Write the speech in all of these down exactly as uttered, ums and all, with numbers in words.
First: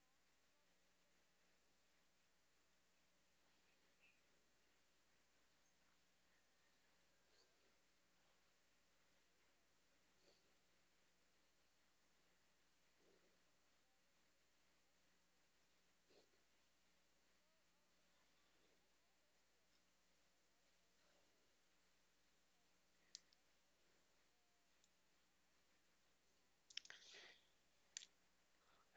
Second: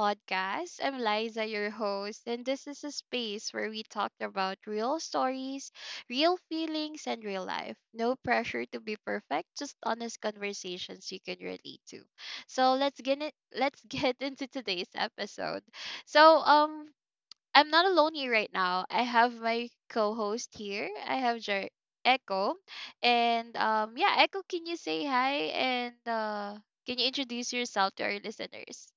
podcast. I'm Liza, your host, and this is a space where we talk about real stories, real feelings, and real life. No pressure to be perfect, just honest conversations you can relate to. So let's get it. Let's get into today's episode. So, um, I'm not alone here right now. I have my co-host here. I have Jer- Echo, and um, yeah, Echo, can you say hi and uh, can you introduce yourself to our listeners?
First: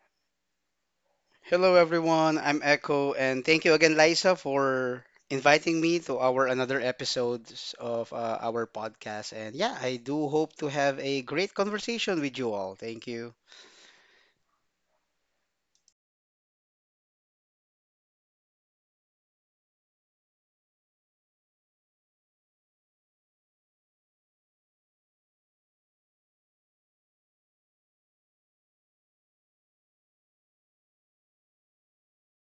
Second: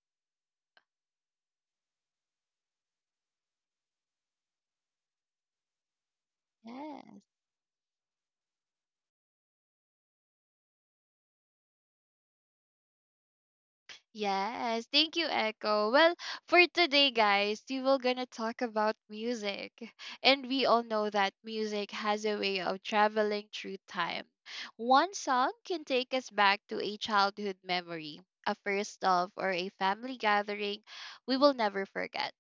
Hello everyone, I'm Echo and thank you again Liza for inviting me to our another Yeah. episodes of uh, our podcast and yeah, I do hope to have a great conversation with you all. Thank you. Yes, thank you, Echo. Well, for today, guys, we will gonna talk about music. And we all know that music has a way of traveling through time. One song can take us back to a childhood memory, a first love, or a family gathering we will never forget.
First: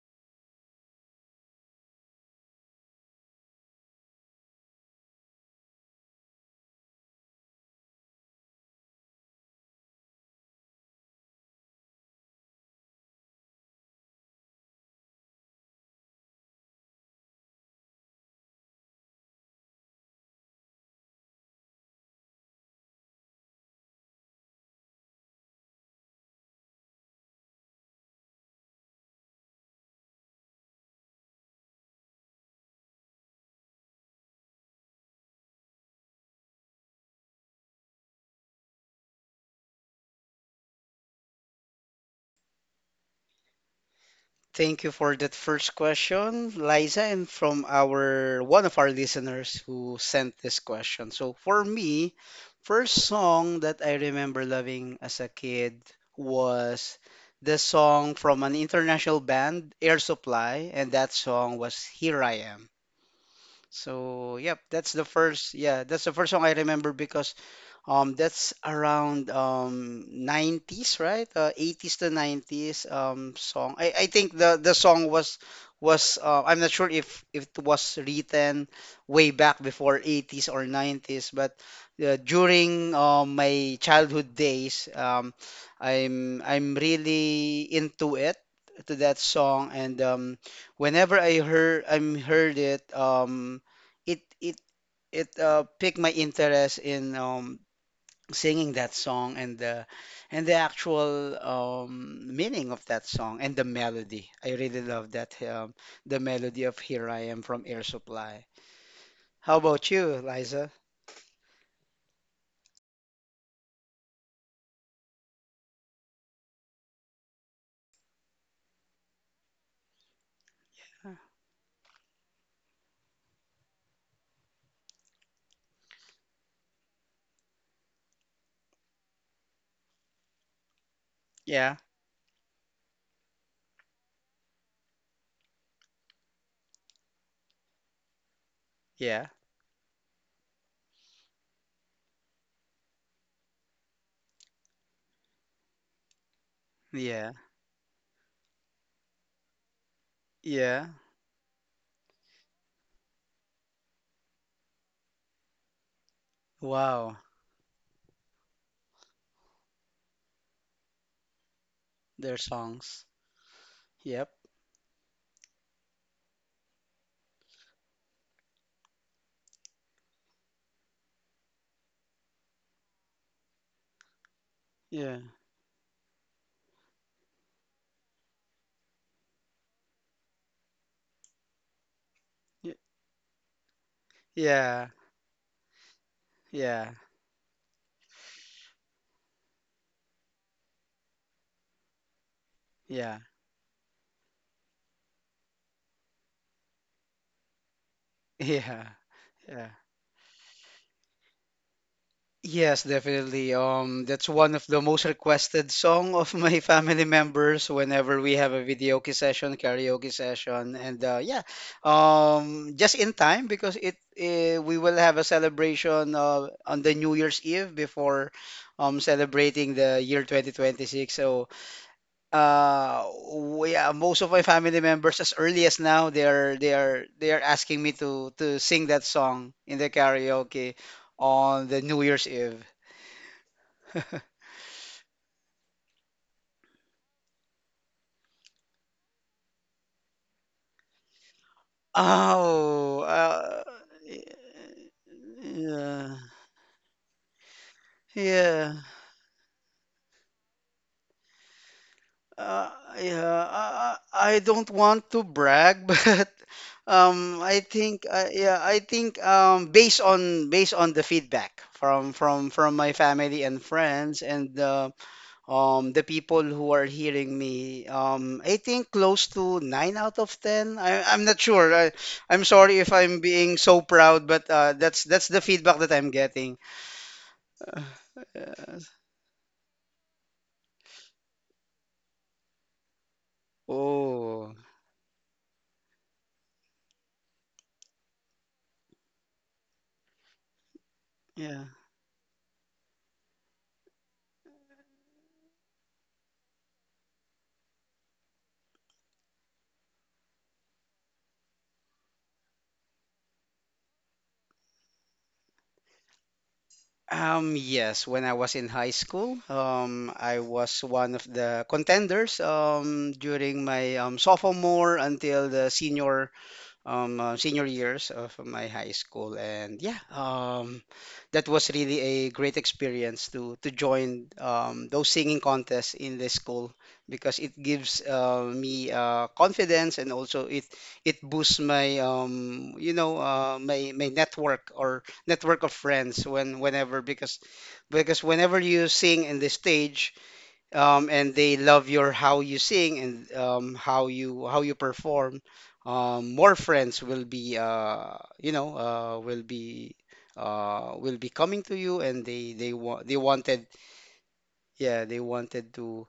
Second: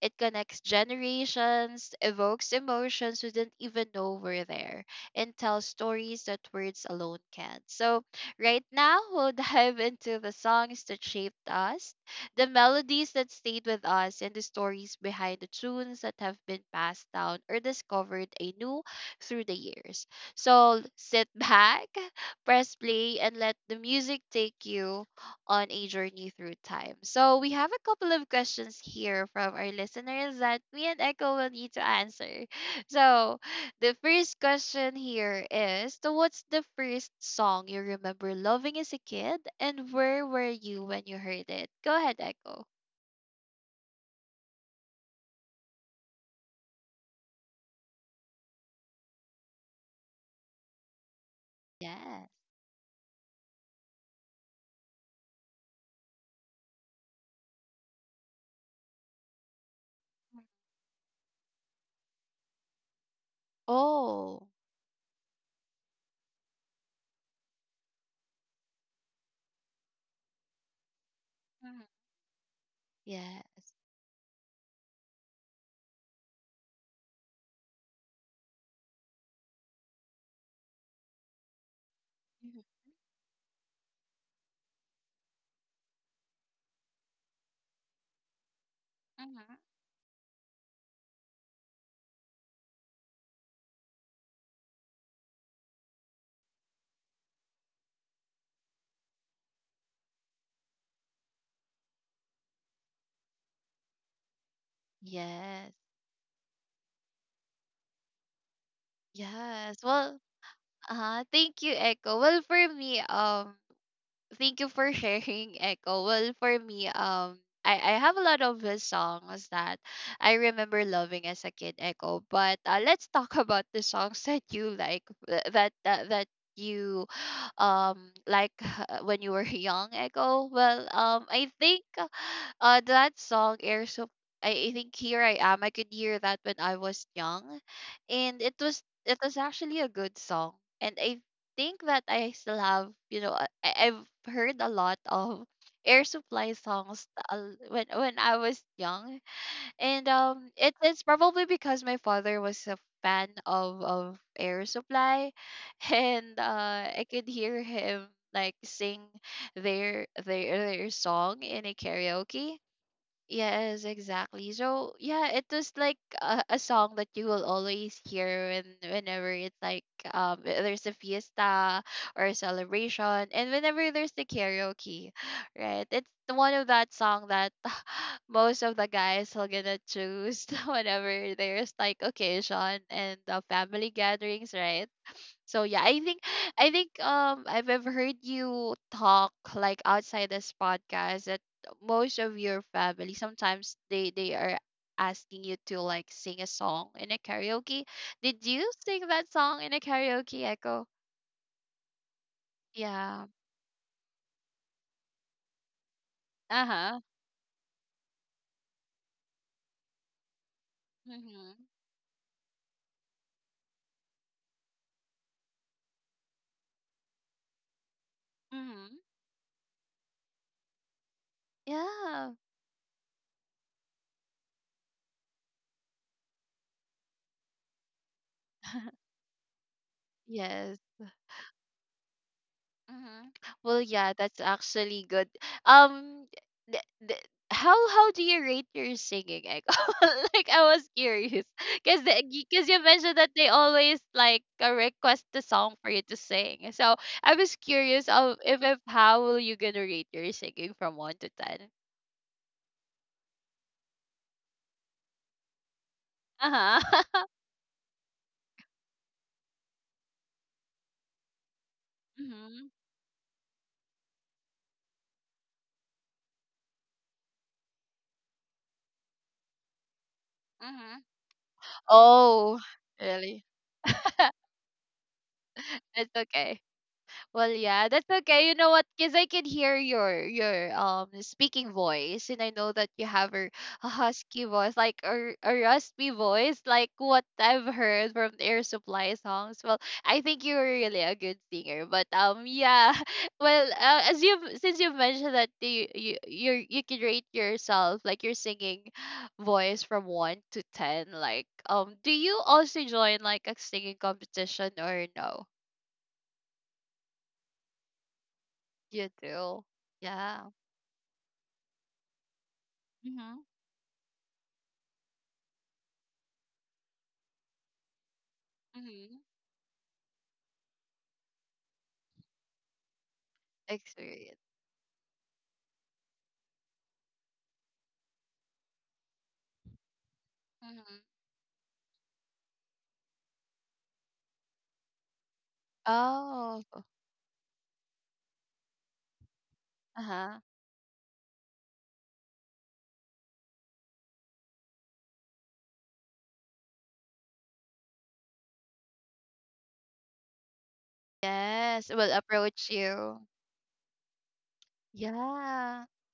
It connects generations, evokes emotions we didn't even know were there, and tells stories that words alone can. So, right now, we'll dive into the songs that shaped us, the melodies that stayed with us, and the stories behind the tunes that have been passed down or discovered anew through the years. So, sit back, press play, and let the music take you on a journey through time. So we have a couple of questions here from our listeners that me and Echo will need to answer. So the first question here is so what's the first song you remember loving as a kid and where were you when you heard it? Go ahead, Echo. Thank you for that first question, Liza, and from our one of our listeners who sent this question. So for me, Yes. first song that I remember loving as a kid was the song from an international band, Air Supply, and that song was Here I Am. So Oh. yep, that's the first yeah, that's the first song I remember because um, that's around um nineties, right? Uh, Mhm. eighties to nineties um Yes. song. I, I think the the song was was uh, I'm not sure if if it was written way back before eighties or nineties, but uh, Mhm. during uh, my childhood days, um, I'm I'm really into it to that Mhm. song, and um, whenever I heard I'm heard it, um, it it it uh, piqued my interest in um singing that song and the and the actual um, meaning of that song and the melody. I really love that Yes. um, the melody of "Here I Am" from Air Supply. How Yes. about you, Well, Liza? uh-huh. Thank you, Echo. Well, for me, um thank you for sharing, Echo. Well, for me, um I, I have a lot of his songs that I remember loving as a kid, Echo. But uh, let's talk about the songs that you like, th- that that, that you um like uh, when you were young, Echo. Well, um, I Yeah, think uh, uh, that song Air, so I, I think here I am. I could hear that when I was young, and it was it yeah, was actually a good song. And I think that I still have, you know, I, I've heard a lot of Air Supply songs yeah, uh, when when I was young, and um, it, yeah. it's probably because my father was a fan of of Air Supply, and uh, I Wow, could hear him like sing their their their song in a their karaoke. songs. Yes, Yep. exactly. So yeah, it was like a, a song that you will always hear when whenever it's like um uh, there's a fiesta or a celebration, and whenever there's the karaoke, Yeah. right? It's one of that song that most of the guys are gonna choose whenever there's like y- occasion and the family gatherings, Yeah. right? So yeah, I think I Yeah. think um I've ever heard you talk like outside this podcast that most of your Yeah. family sometimes they they are asking you to like sing a song in a karaoke. Did you Yeah. sing that song Yeah. in a karaoke, Echo? Yes, Yeah. definitely. Um, that's one of the most requested song of my Uh-huh. family members whenever we have a video session, karaoke session, and uh, yeah, Mhm. um, just in time because it uh, we will have a celebration uh, on the New Year's Eve before um Mhm. celebrating the year twenty twenty-six. So Yeah. uh, we, uh, most of my family members, as early as now, they are they are they are asking me to to sing that song in the karaoke Yes. on the New Year's Eve. Mhm. Well, yeah, that's actually good. Um, th- th- how how do you rate your singing? Like, like I was curious, cause the, cause you Oh, mentioned that they uh, always like uh, request the song for you yeah, to sing. So I was curious of if yeah, if how will you gonna rate your singing from one to ten? uh, yeah. I, I I don't want to brag, but Uh huh. um, I think, uh, yeah, I think um, based on based on the feedback from from Mhm. from my family and friends and uh, um the people who are hearing me, um, I think close to nine out of ten. Mhm. I, I'm not sure. I, I'm Oh, sorry if I'm really? being so proud, but uh, that's that's the feedback that I'm It's okay. getting. Well, yeah, that's okay. You know what? Yes. Because I can hear your your um speaking voice, and I know that you have a, a husky Oh, voice, like a, a raspy voice, like what I've heard from the Air Supply songs. Well, I think you're really a good yeah. singer, but um, yeah. Well, uh, as you have since you've mentioned that you you you you can rate yourself, like your singing voice from one to ten. Like, um, do you also join like a singing competition or no? Um, yes, when I was in high You school, do? um, I Yeah. was one of the contenders um, Mhm. during my um, sophomore until the senior um, uh, senior years of my high Mm-hmm. school, and yeah, um, that was really a great experience to to join Experience. um, those singing contests in the school because it gives uh, me uh, confidence and also it Mm-hmm. it boosts my um, you know uh, my my network or network of friends Oh. when whenever because because whenever you sing in the stage Uh-huh. um, and they love your how you sing and um, how you how you perform, um, more friends will be uh, you know uh, will be uh, will be coming to Yes, you, will and they approach they want they you. wanted yeah they wanted Yeah. to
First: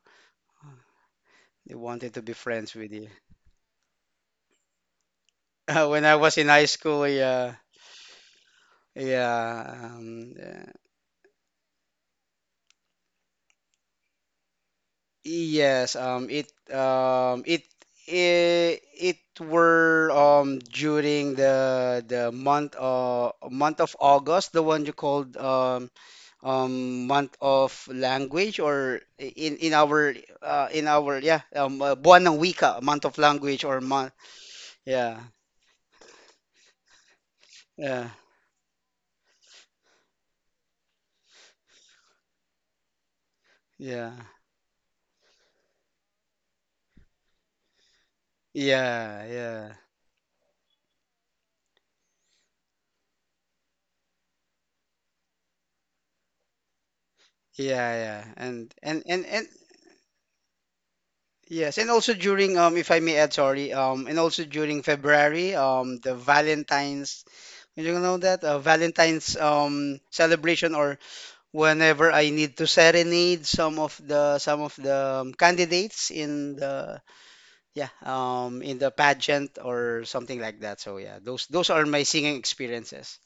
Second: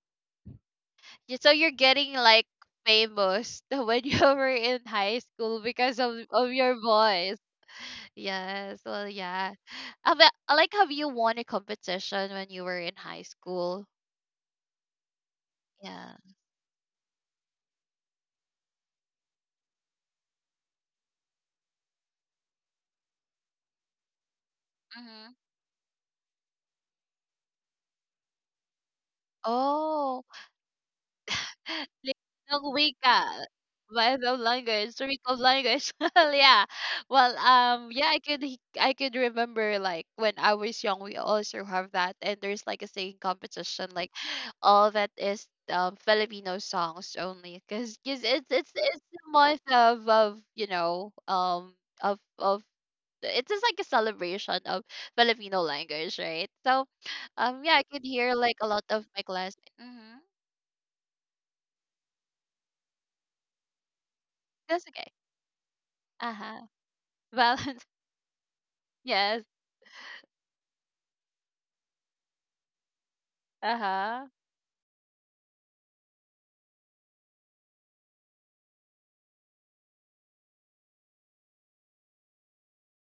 Y- So you're they wanted getting to be like friends with you. famous when you were in high school because When I of was in of high your school, voice. yeah Yes. Well, yeah. yeah Uh, but, um, uh, Like, have you won a competition when you were in high school? Yes, Yeah. um, it um, it it, it were um, during the the month uh, month of August, the one you Mm-hmm. called um, um, month of language, or in in our Oh. uh, in our yeah um, uh, buwan ng Linguang wika, month of wika. language or month Wife of language, yeah week of language. Yeah. Well, um, yeah, yeah I could he- I could remember like when I was young, we also have that, and there's like a singing competition, yeah like all that is um Filipino songs only, because it's it's it's yeah a month yeah of of you know um of of it's just like a celebration of Filipino language, right? So, um, yeah, I yeah could yeah hear like a and lot and of my and and classmates. Mm-hmm. Yes, and also during um if I may add, sorry, um and also during That's okay. February, um the Uh huh. Valentine's Valentine's. you know that uh, Valentine's Yes. um celebration or whenever I need to serenade some Uh of huh. the some of the um, candidates in the yeah um in the pageant or something like that. So yeah, those those are my singing experiences.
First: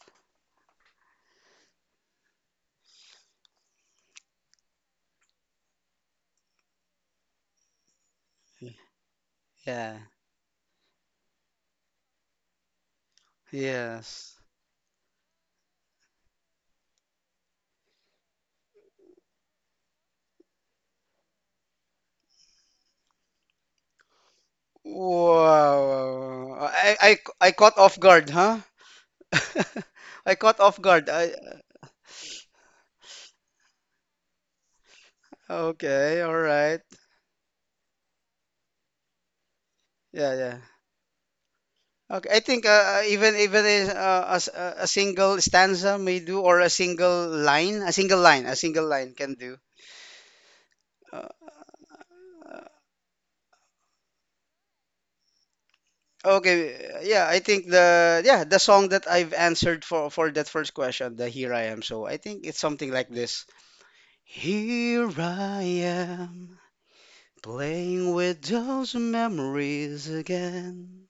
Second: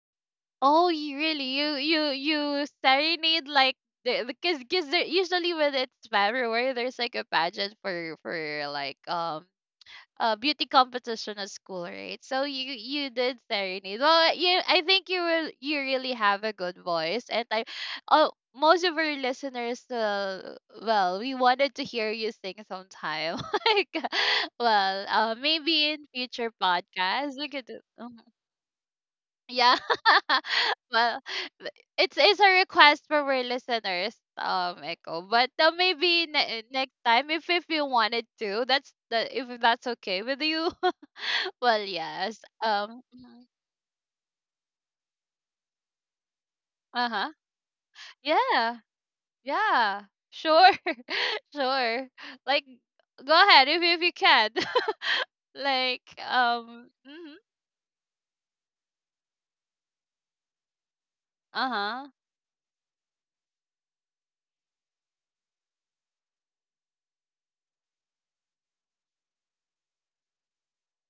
Oh, you really you you you serenade like the because because there usually when it's February there's like a pageant for for like um Yeah. a beauty competition at school, right? So you you did serenade. Well, Yes. you I think you will you really have a good voice, and I oh most of our listeners uh, well we wanted to hear you sing sometime like well uh, Wow. maybe in Wow, future wow. I I podcasts we I could caught do. off Oh. guard, huh? Yeah. I caught off guard. Well, I th- it's it's a request for our listeners, um, Echo. But uh, Okay, maybe all ne- right. next time, if if you wanted to, that's the if that's okay Yeah, with yeah. you. Well, Okay, I yes. think uh, uh, Um. even even is, uh, a, s- a a single stanza may do, or a Uh single huh. line, a single line, a Yeah. single line can do. Yeah. Sure. Uh, Sure. Like, go ahead if if you can. Like, um. okay, yeah, Hmm. I think the yeah the song that I've answered for for that first question, the "Here I Uh Am," so huh. I think it's something like this. Here I am, playing with those memories again.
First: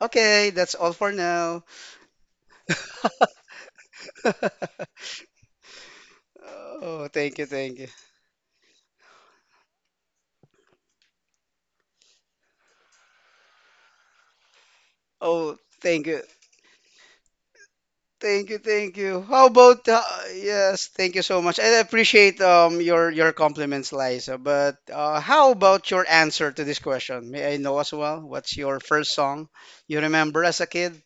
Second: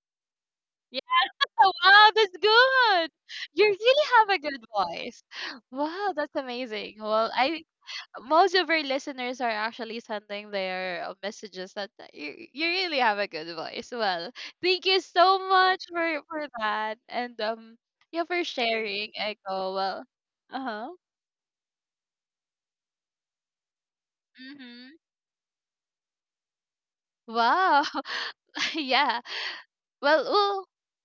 Okay, that's all for now. Oh, wow, that's good. You really have a good voice. Wow, that's amazing. Oh, Well, thank you, I thank you. most of our listeners are actually sending their uh, messages that uh, you, you really have a good voice. Well, thank you so Oh, much thank you. for for that and um yeah for Thank you, thank sharing, you. How Echo. about uh, Well, uh yes, huh. thank you so much. I appreciate um your your compliments, Liza. But Mhm. uh, how about your answer to this question? May I know Wow. as well? What's your first Yeah. song you Well, remember as well, a kid?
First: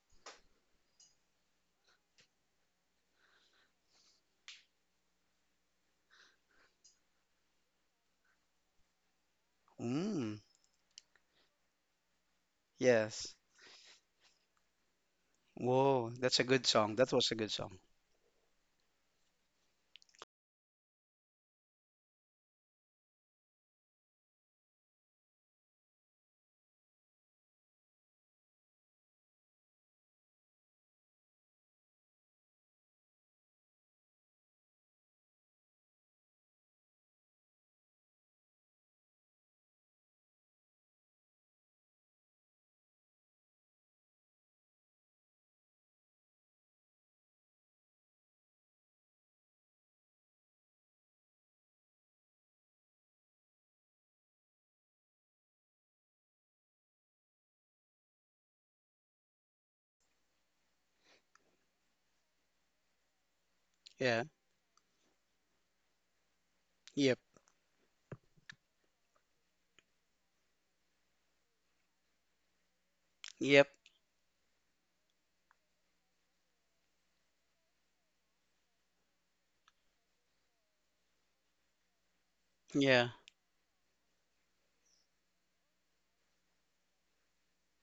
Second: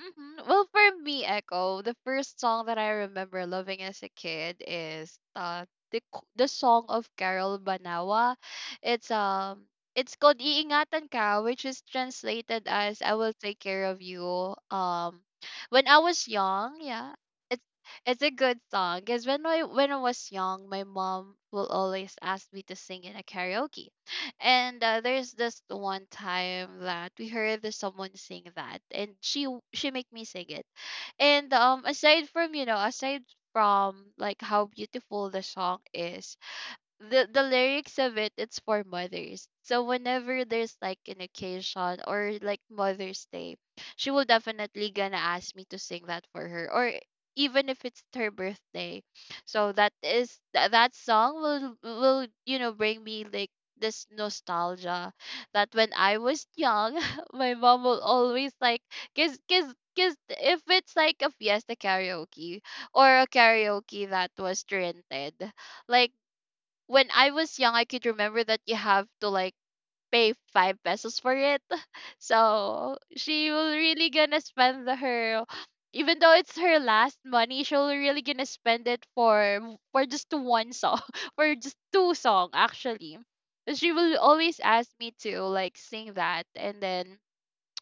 mhm. Well, for me, Echo, the first song that I remember loving as a kid is uh the k- the song of Carol Banawa. It's um it's Mm, called Iingatan Ka, which is translated as I will yes. take care of you. Um when I Whoa, was that's a good young, song. That yeah. was a good It's song. it's a good song because when I when I was young, my mom will always ask me to sing in a karaoke. And uh, there's this one time that we heard this someone sing that, and she w- she make me sing it. And um, aside from you know, aside from like how beautiful the song is, the the lyrics of it, it's for mothers, so whenever there's like an occasion or like Mother's Day, she will definitely gonna ask me to sing that for her or even if it's her birthday. So that is tha- that song will will you know bring me like this nostalgia that when I was young my mom will always like cause cause cause if it's like a fiesta karaoke or a karaoke Yeah. that was rented, like when Yep. I was young, I could remember that you have to like pay five pesos for it. So she Yep. will really gonna spend the- her, even though it's her last money, she'll really gonna spend it for for just one song, for just two song Yeah. actually. She will always ask me to like sing that, and then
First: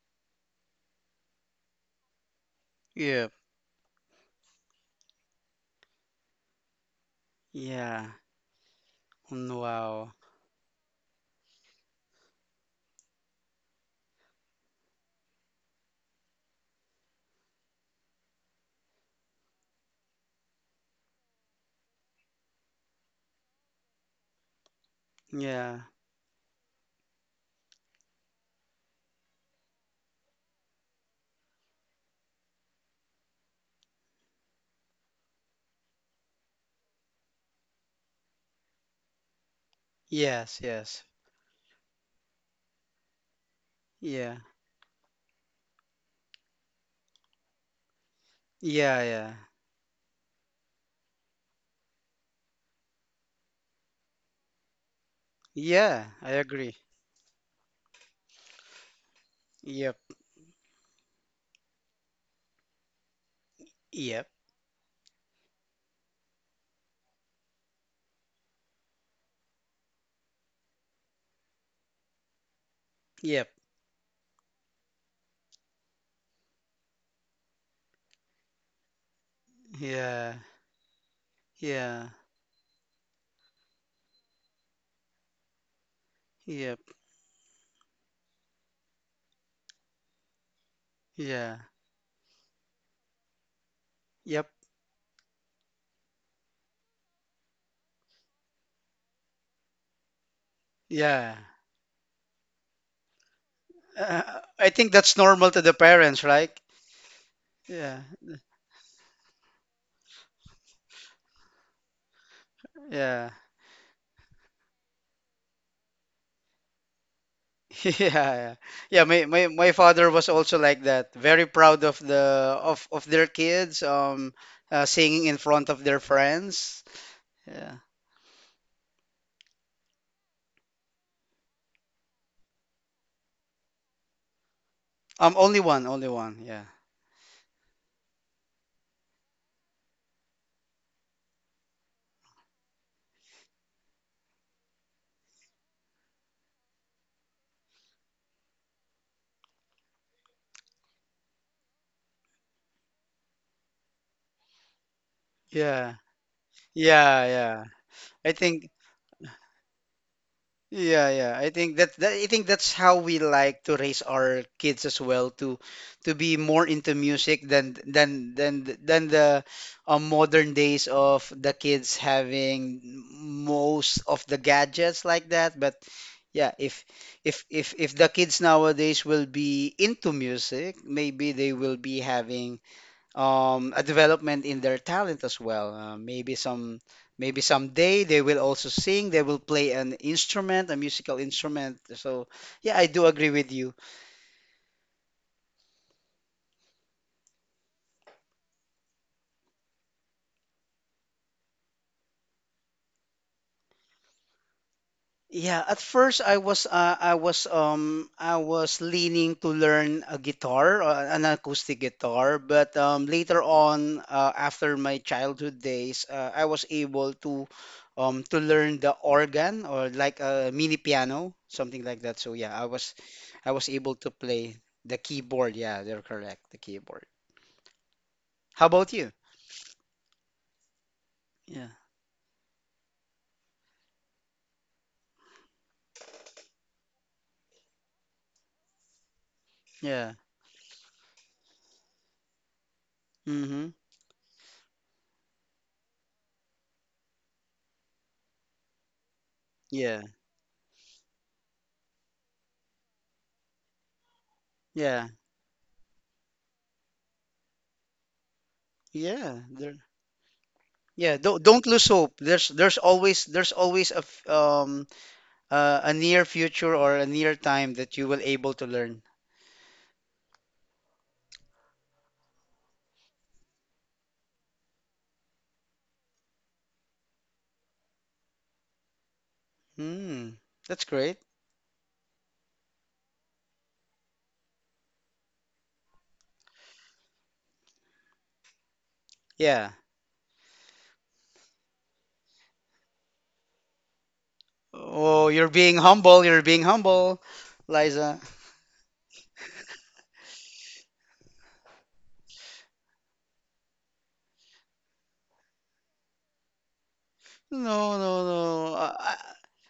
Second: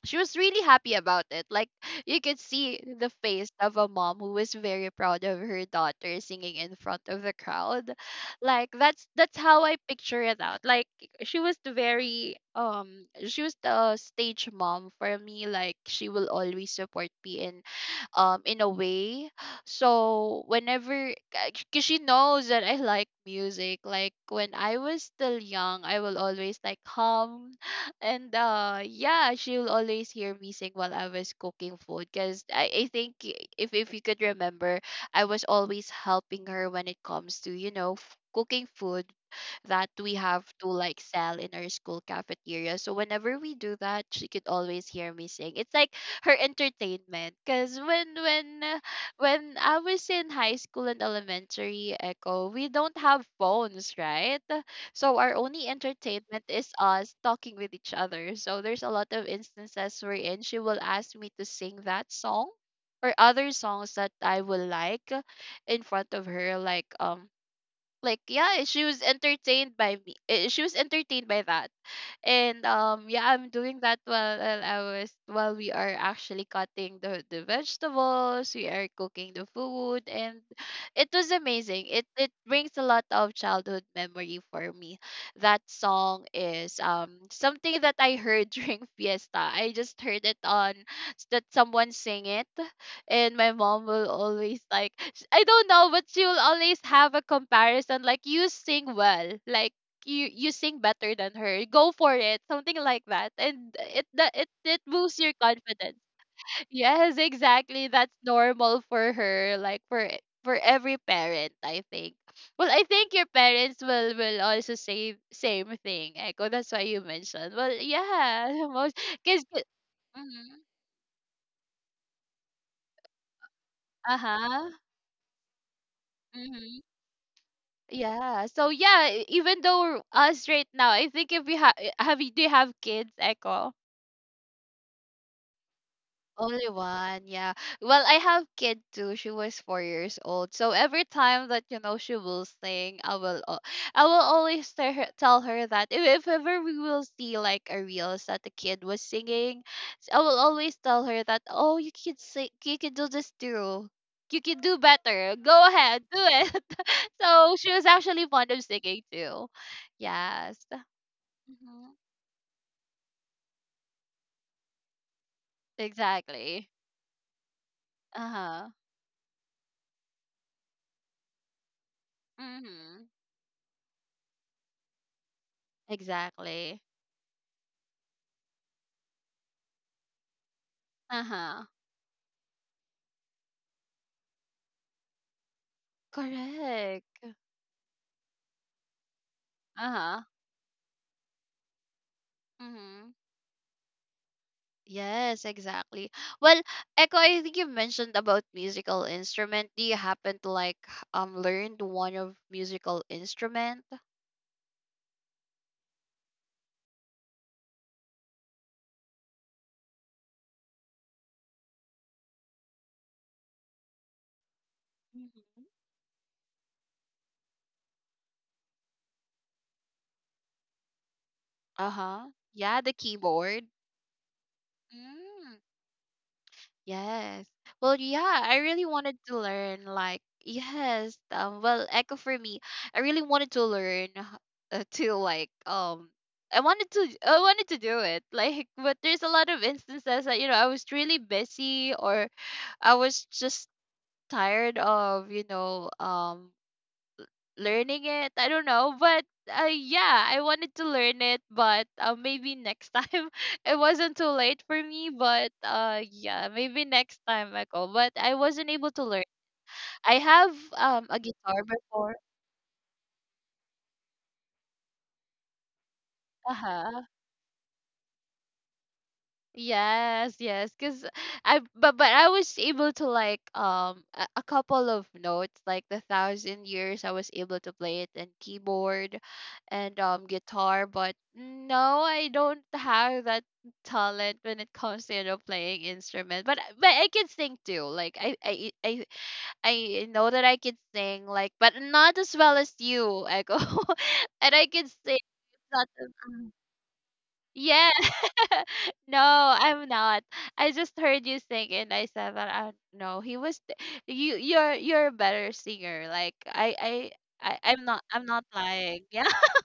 she was really happy about it. Like you could see the Yep. face of a mom who was very proud of her daughter singing in front of the crowd. Yeah. Like that's that's Mm, how I wow. picture it out. Like she was the very um she was the stage mom for me. Like she will always support me in um in a way. So whenever, because she knows that I like music. Like when I was still Yeah. young, I will always like hum, and uh yeah she'll always hear me sing while I was cooking food because I, I think i- if, if you could remember, I was always helping her when it comes to you know f- cooking food that we have Yes, to like yes. sell in our school cafeteria, so whenever we do that she Yeah. could always hear me sing. It's like her entertainment because when when uh, Yeah, yeah. when I was in high school and elementary, Echo, we don't have phones, right? So our only Yeah, I entertainment is agree. us talking with each other. So there's a lot of Yep. instances wherein she will ask me to sing that song or other songs that Yep. I will like in front of her. Like um like yeah, she was entertained by me. eh, She was entertained by that. And um yeah, Yep. I'm doing that while, while I was while we are actually cutting the the vegetables. We are cooking the food, Yeah. and it was amazing. Yeah. It it brings a lot of childhood memory for me. That song Yep. is um something that I heard during fiesta. I just heard it on s- that Yeah. someone sing it. And my mom will Yep. always like sh- I don't know, but she will always have a comparison like you sing well, like you you sing better Yeah. than her, go for it, something like that. And it that Uh, it, I it think that's boosts your normal to the confidence. parents, right? Yes, exactly, Yeah. that's normal for her, like for e- for every parent, I think. Well, I think Yeah. your parents will will also say same thing, Echo. That's why you mentioned. Well, yeah, Yeah. most Yeah, my, my because. my father was also Mm-hmm, like that. Very proud of the of of their kids um uh-huh, uh, singing in front of their friends. mm-hmm. Yeah. Yeah. So yeah, e- even though us right now, I think, if we have have you do you have kids, Echo? Um only one, only one. Yeah. Only one, yeah. Well, I have kid too. She was four years old. So every time that you know she will sing, I will, al- I will always tell her, tell her, that if, if ever we will see like a reels that the kid was singing, s- I will always tell her that, oh, you can sing, you can do this too. You can do better. Go Yeah. ahead, do it. Yeah, So yeah. she was actually I fond of think singing too. Yes. Yeah, yeah. I think Hmm. that, that I think that's how we like to raise our kids as well to to be more Exactly. into music than than Uh than huh. than the uh, modern days of the kids having Mm-hmm. most of the gadgets like that. But yeah, if Exactly. if if if the kids nowadays will be into music, maybe they Uh-huh. will be having um, a development in their talent as well. Uh, maybe some Correct. maybe someday they will also sing, they will play an Uh-huh. instrument, a musical instrument. So yeah, I do Mm-hmm. agree with you. Yes, exactly. Well, Echo, I think you mentioned about musical instrument. Do you happen to like h- um learned one of musical instrument? Yeah, at first I was uh, I was um I was leaning to learn a guitar, uh, an acoustic guitar, but um, later on uh, after my childhood Mhm. days, uh, I was able to um to learn the organ or like a mini piano, something like that. So Uh-huh. yeah, I Yeah, was the I was keyboard. able to play the keyboard. Mm. Yeah, they're correct, the keyboard. Yes. Well, yeah, I How really about you? wanted to learn, like, yes, um Yeah. well, Echo, for me, I really wanted to learn, uh, to like um I wanted to I wanted to do it. Like but there's a lot of Yeah. instances that you know, I was really busy, or I was Mm-hmm. just tired of, you know, um learning it. I don't know, but uh, Yeah. yeah, I wanted to learn it, but uh, maybe next time. It wasn't too late for Yeah. me. But uh, yeah, maybe next time, Michael. But I wasn't able to learn. Yeah. They're I have um Yeah, a don't don't guitar lose hope. before. There's there's always there's always a f- um uh, a near Uh future or a huh. near time that you will able to learn. Yes, yes, because I but but I was able to like um a, a couple of notes, like the Thousand Years. I was able to play it and keyboard and um Hmm, that's guitar, great. but no, I don't have that talent when it comes to you know playing instrument. But I- but I can sing too. Like I I I Yeah. I know that I can sing, like, but not as well as you, Echo. And I can sing Oh, you're being not humble. You're as- being humble, yes. Liza. No, I'm not. I just heard you sing, and I said that I no, he was th- you you're you're a better singer. Like I I, I I'm No, not no, I'm not no. lying. I, Yeah.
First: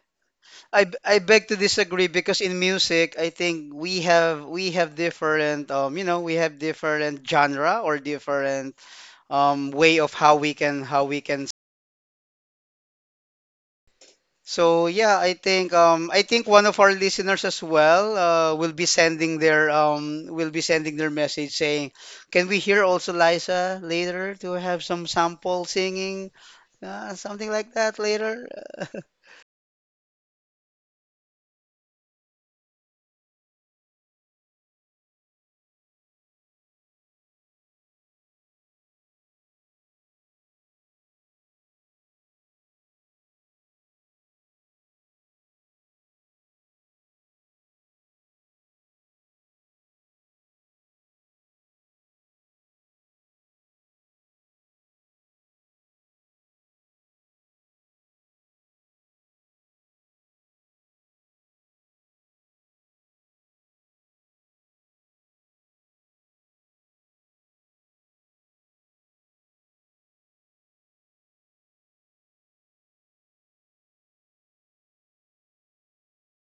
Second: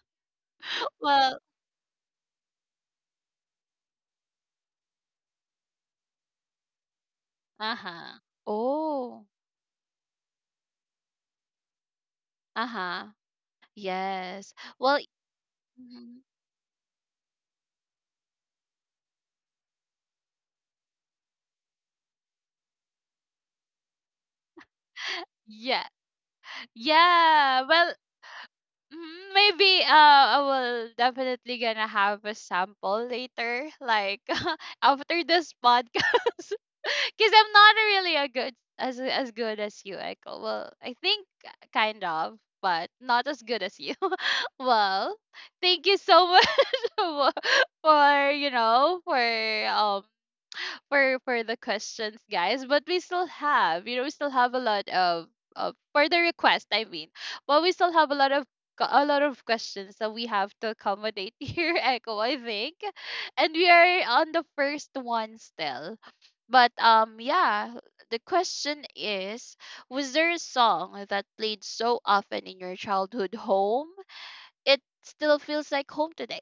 I I Well, beg to disagree because in music, I think we have we have different um you know we have different genre or uh-huh. different Oh, um way of how we can how we can uh-huh. Yes. So Well, yeah, I think um mhm. I think one of our listeners as well uh, will be sending their um will be sending their message saying, "Can we hear also Liza later to have some sample Yeah. singing, uh, something Yeah. like Well, that later?" mhm, maybe uh I will definitely gonna have a sample later, like, after this podcast, because I'm not really a good as as good as you, Echo. Well, I think, kind of, but not as good as you. Well, thank you so much for for you know for um for for the questions, guys. But we still have, you know, we still have a lot of of for the request. I mean, but we still have a lot of co- a lot of questions that we have to accommodate here, Echo. I think, and we are on the first one still. But um, yeah. The question is, was there a song that played so often in your childhood home? It still feels like home today.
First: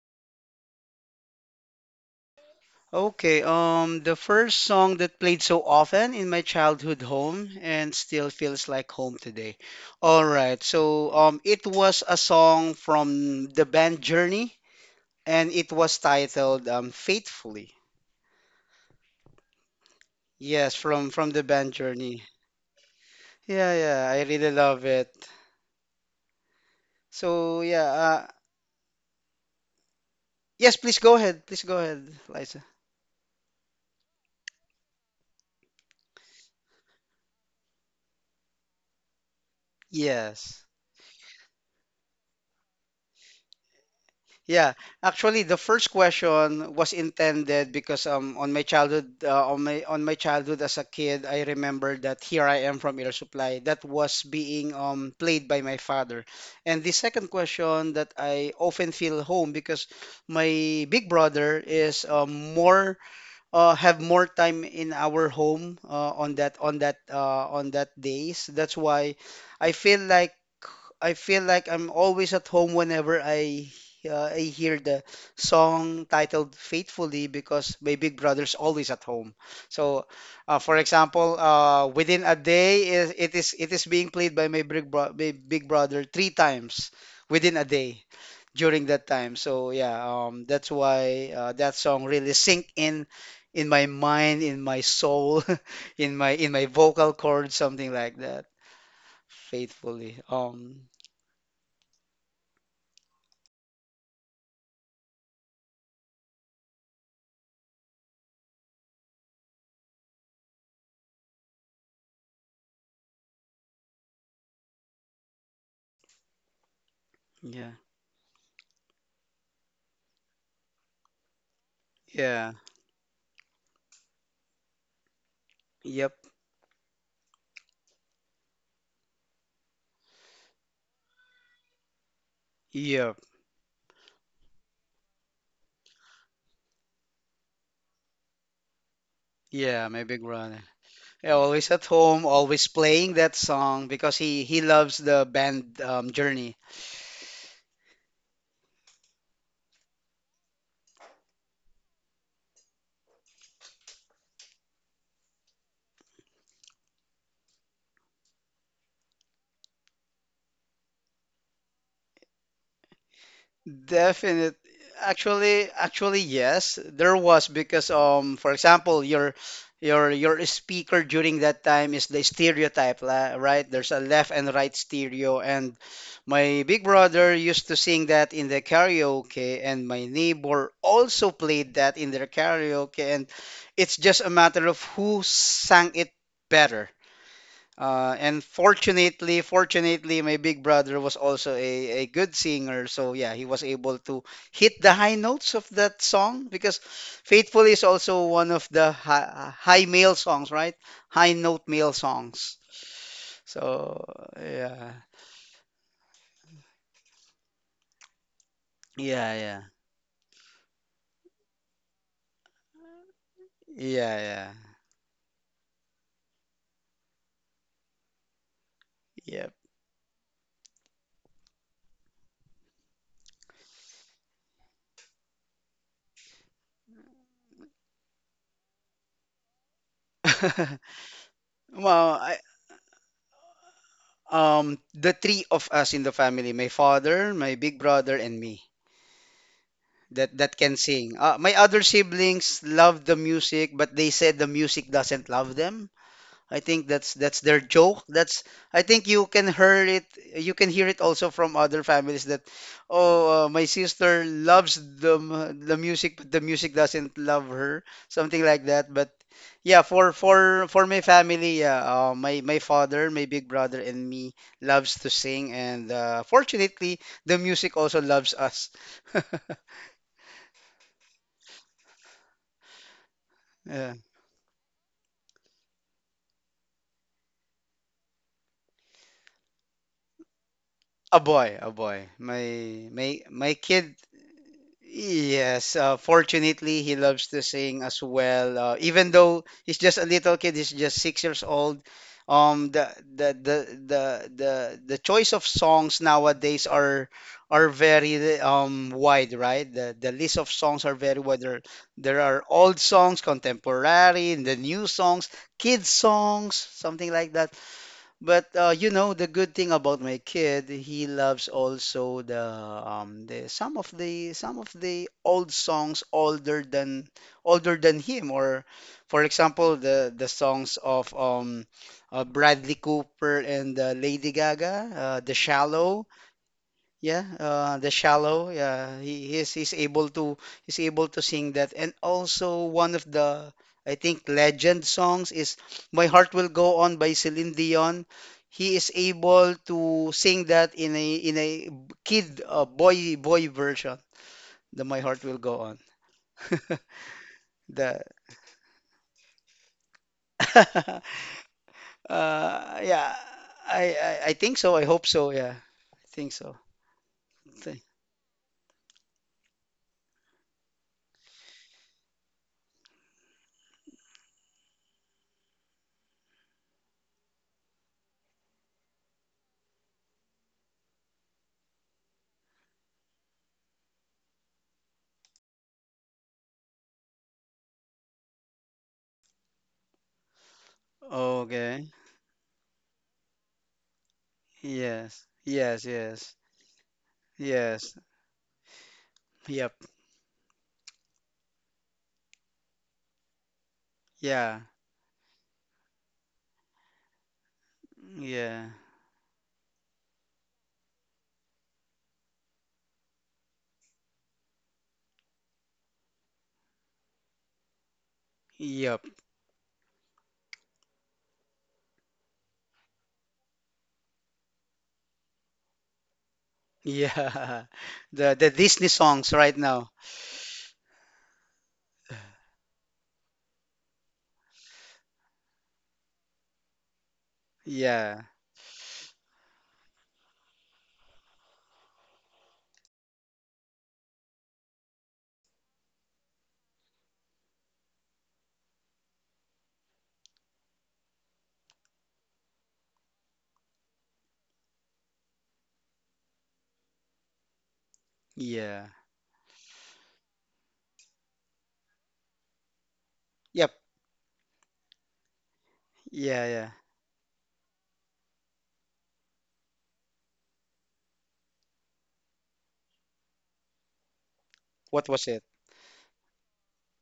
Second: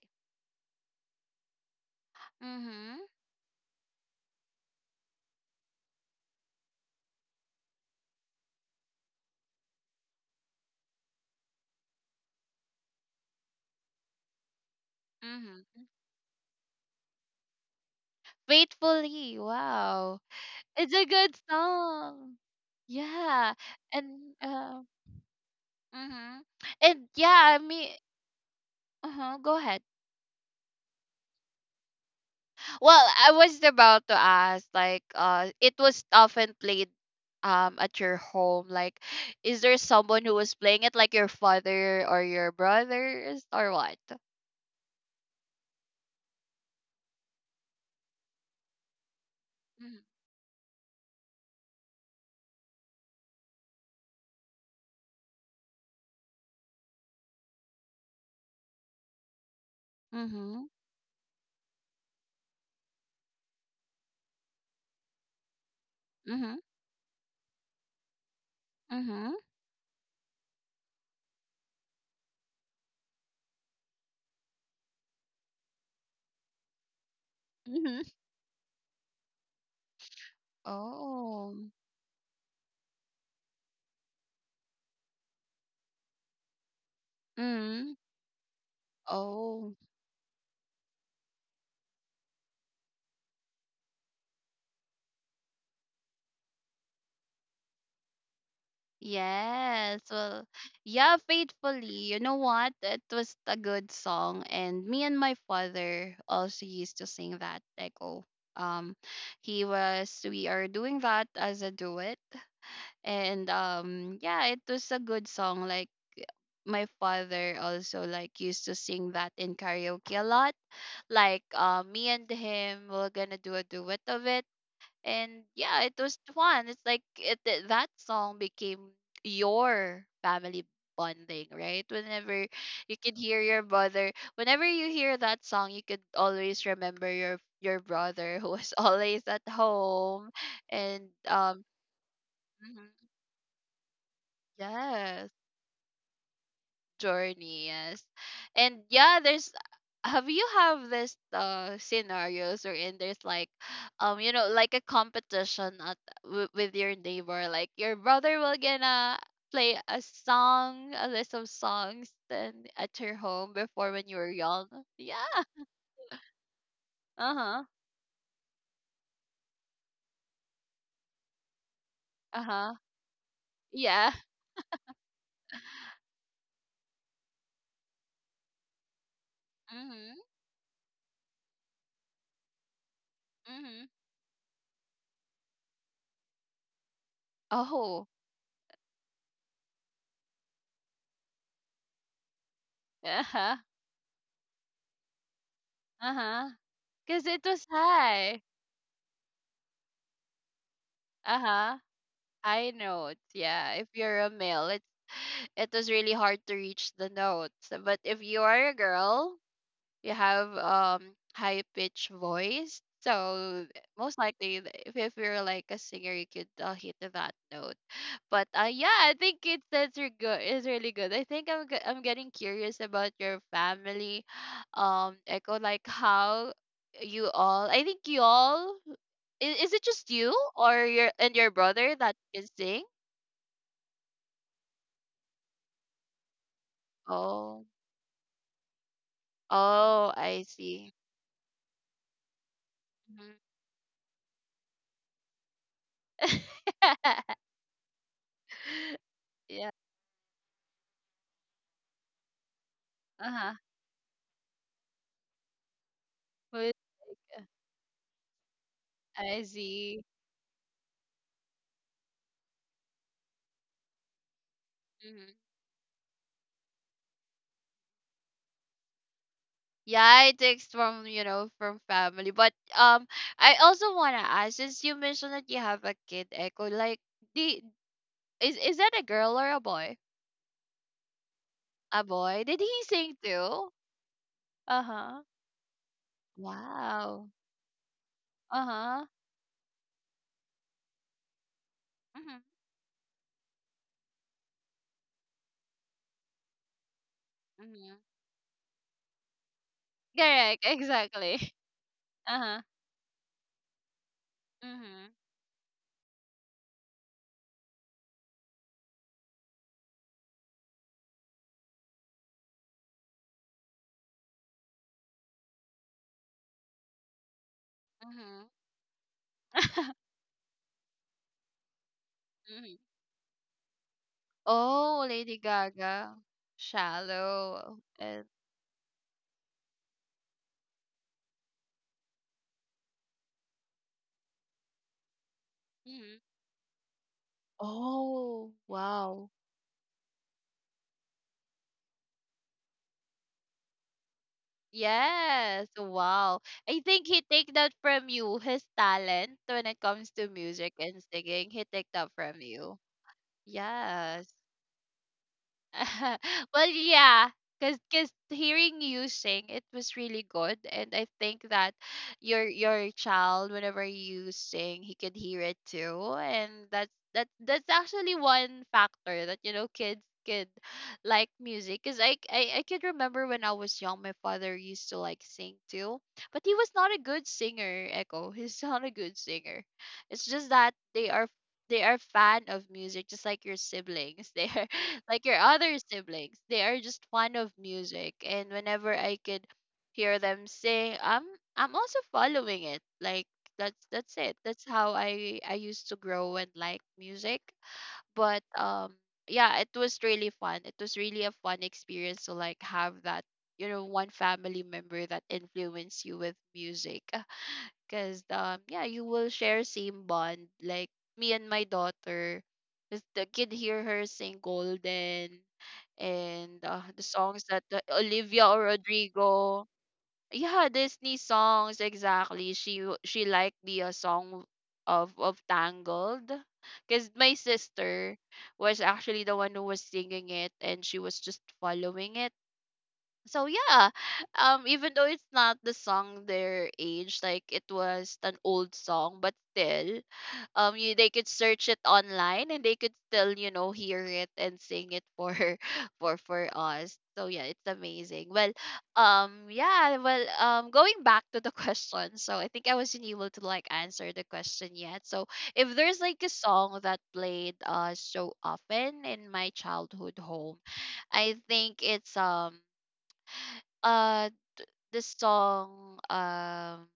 Mm-hmm. Okay, um the first song that played so often in my childhood home and still feels like home today. All right. So um it was a song from the band Journey and it Mm-hmm. was titled um Faithfully. Faithfully. Wow. Yes, It's a from from good the band Journey. song. Yeah. Yeah, yeah, I And really uh, love it. mhm. And yeah, I So mean, yeah, uh, uh-huh, go ahead. yes, please go ahead. Please go ahead, Liza. Well, I was about to ask, like, uh, it was often played um at your home. Like, is there someone who was Yes. playing it, like your father or your brothers or what? Yeah, actually, the first question was intended because um on my childhood uh, on my Mm-hmm. on my childhood as a kid, I remember that Here I Am from Air Supply that was being um played by my father. And the second question that I often feel home because Mm-hmm. my big brother is um, more uh, have more time in our home uh, on Mm-hmm. that on that uh, on that days. That's why I feel like I feel like I'm always at home whenever I uh, I hear the song titled Faithfully because my Mm-hmm. big brother's always at home. So, uh, for example, Oh. uh, within a day is it is it is being played by my big bro my big brother three times within a Mm. day during that time. So Oh. yeah, um, that's why uh, that song really sink in in my mind, in my soul, in my in my vocal cords, something like that. Yes, Faithfully. well, Um, yeah, faithfully. You know what? It was a good song, and me and my father also used to sing that, Echo. Um, he was we are doing that as a duet, and um, yeah, it was a good song. Like my father yeah. also like used to sing that in karaoke a lot. Like, uh, me and Yeah. him, we're gonna do a duet of it, and yeah, it Yep. was fun. It's like it, th- that song became your family bonding, right? Whenever you could Yep. hear your brother, whenever you hear that song, you could always remember your your brother who was always at Yeah, my big home. brother. And Yeah, um always at home, always mhm, playing that song because he he loves the yes. band um, Journey. Journey, yes. And yeah, there's have you have this uh scenarios, or in there's like um you know like a competition at, w- with your neighbor, like your brother will gonna play a song, a list of songs then at your home before when you were Definite. young. Yeah. Actually, actually, yes, there was Uh-huh. because um, for example, your your your speaker during that time is the Uh-huh. stereotype, la- right? There's a Yeah. left and right stereo, and my big brother used to sing that in the karaoke, and my Mm-hmm. neighbor also played that in their karaoke, and Mm-hmm. it's just a matter of who sang it better Oh. uh, and fortunately, fortunately, my big brother was also a, a good singer. So yeah, he Uh-huh. was able to hit the high notes of that song Uh-huh. because Because it Faithful was is also high. one of the high, high male songs, right? High note Uh-huh. male songs. High note. Yeah, if So you're a male, it's yeah, it was really hard to reach the notes. But if you are a yeah, girl, yeah, you have um high pitch voice. So most yeah, likely, th- if, if you're like a singer, you could uh, hit that note. But uh, yeah, I yeah, think it's that's re- good. It's really good. I think I'm ge- I'm getting curious about your family. um, Echo, like how you all. I think you all. Is, is it just you, yep. or your and your brother Well, that I, can sing? um, the three of us in the family, my father, my Oh. big brother, and me Oh, that I that can see. sing. Uh, my other siblings love the Mhm. music, but they said the music doesn't love them. I think that's that's their joke. That's I think you can Yeah. hear it. You can hear it also from other families that, oh, uh, Uh-huh. my sister loves the m- the music, but the With, like, music doesn't uh, love her. Something like that. But I yeah, see. for for for my family, yeah, uh, my my father, my big brother, and me loves to Mhm. sing, and uh, fortunately, the music also loves us. Yeah, I text from, you know, from family. But um I Uh, also wanna ask, since you mentioned that you have a kid, Echo, like the is is that a girl or a boy? A boy, a A boy. boy. Did he My sing my my too? kid, Uh-huh. yes. Uh, fortunately, he Wow. loves to sing as well. Uh, Uh-huh. Even though he's just a little kid, he's just six years old. Mm-hmm. Um, the the the the the the choice of songs nowadays are are Mm-hmm. very um wide, right? The the list of Correct, songs are very wide. exactly. There, there are Uh-huh. old songs, contemporary, and the new Mm-hmm. songs, kids songs, something like that. But uh, you know, the good thing about my kid, he loves also the um the some of the some of the old songs older than older than him, Mm-hmm. or for example, the the songs of um uh, Bradley Cooper and uh, Lady Gaga, Oh, uh, The Lady Shallow. Gaga. Yeah, uh, Shallow the and shallow. Yeah, he he's, he's able to he's able to sing that. And also one of the I think legend songs is "My mhm. Heart Will Go On" by Celine Dion. Oh, He is wow. able to sing that in a in a kid uh, boy boy version. The "My Heart Will Go Yes, On." wow. I think he take that The from you, his talent when it comes to music and uh, singing. He take that from you. yeah, I, I Yes. I think so. I hope so. Yeah, I think so. Well, yeah, because Th- cause hearing you sing, it was really good, and I think that your your child, whenever you sing, he can hear it too, and that's that that's actually one factor that you know kids could like music. Because I, I i could remember when I was young, my father used to like sing too, but he was not a good singer, Echo. He's not a good singer. It's just that they are they Okay. are fan of music, just like your siblings. They are like Yes. your other Yes. Yes. siblings, they are just fan of Yes. music, and whenever I could Yep. hear them sing, i'm i'm also following it, like, that's that's it. Yeah. That's how i i used to grow and like music. But Yeah. um yeah, it was really fun. It was really a fun experience to like have that, you know one family member that influenced you with music. Because um yeah, you Yep. will share same bond, like me and my daughter, 'cause the kid hear her sing golden and uh, the songs Yeah. that the The olivia the or Disney songs right Rodrigo. now. Yeah, Disney songs, exactly. She w- she liked the uh, song of of Tangled, because my sister Yeah. was actually the one who was singing it, and she was just following it. So yeah, um even though it's not the song their age, like it was an old song, but still, um you, they could search it online, and they could still you know hear it and sing it for for for us. So yeah, it's amazing. Well, Yeah. um yeah. Well, um going back to the question, so I think I wasn't able to like Yep. answer the question yet. So if there's like a Yeah, yeah. song that played uh so often in my childhood home, I think it's um uh the What was it? song. um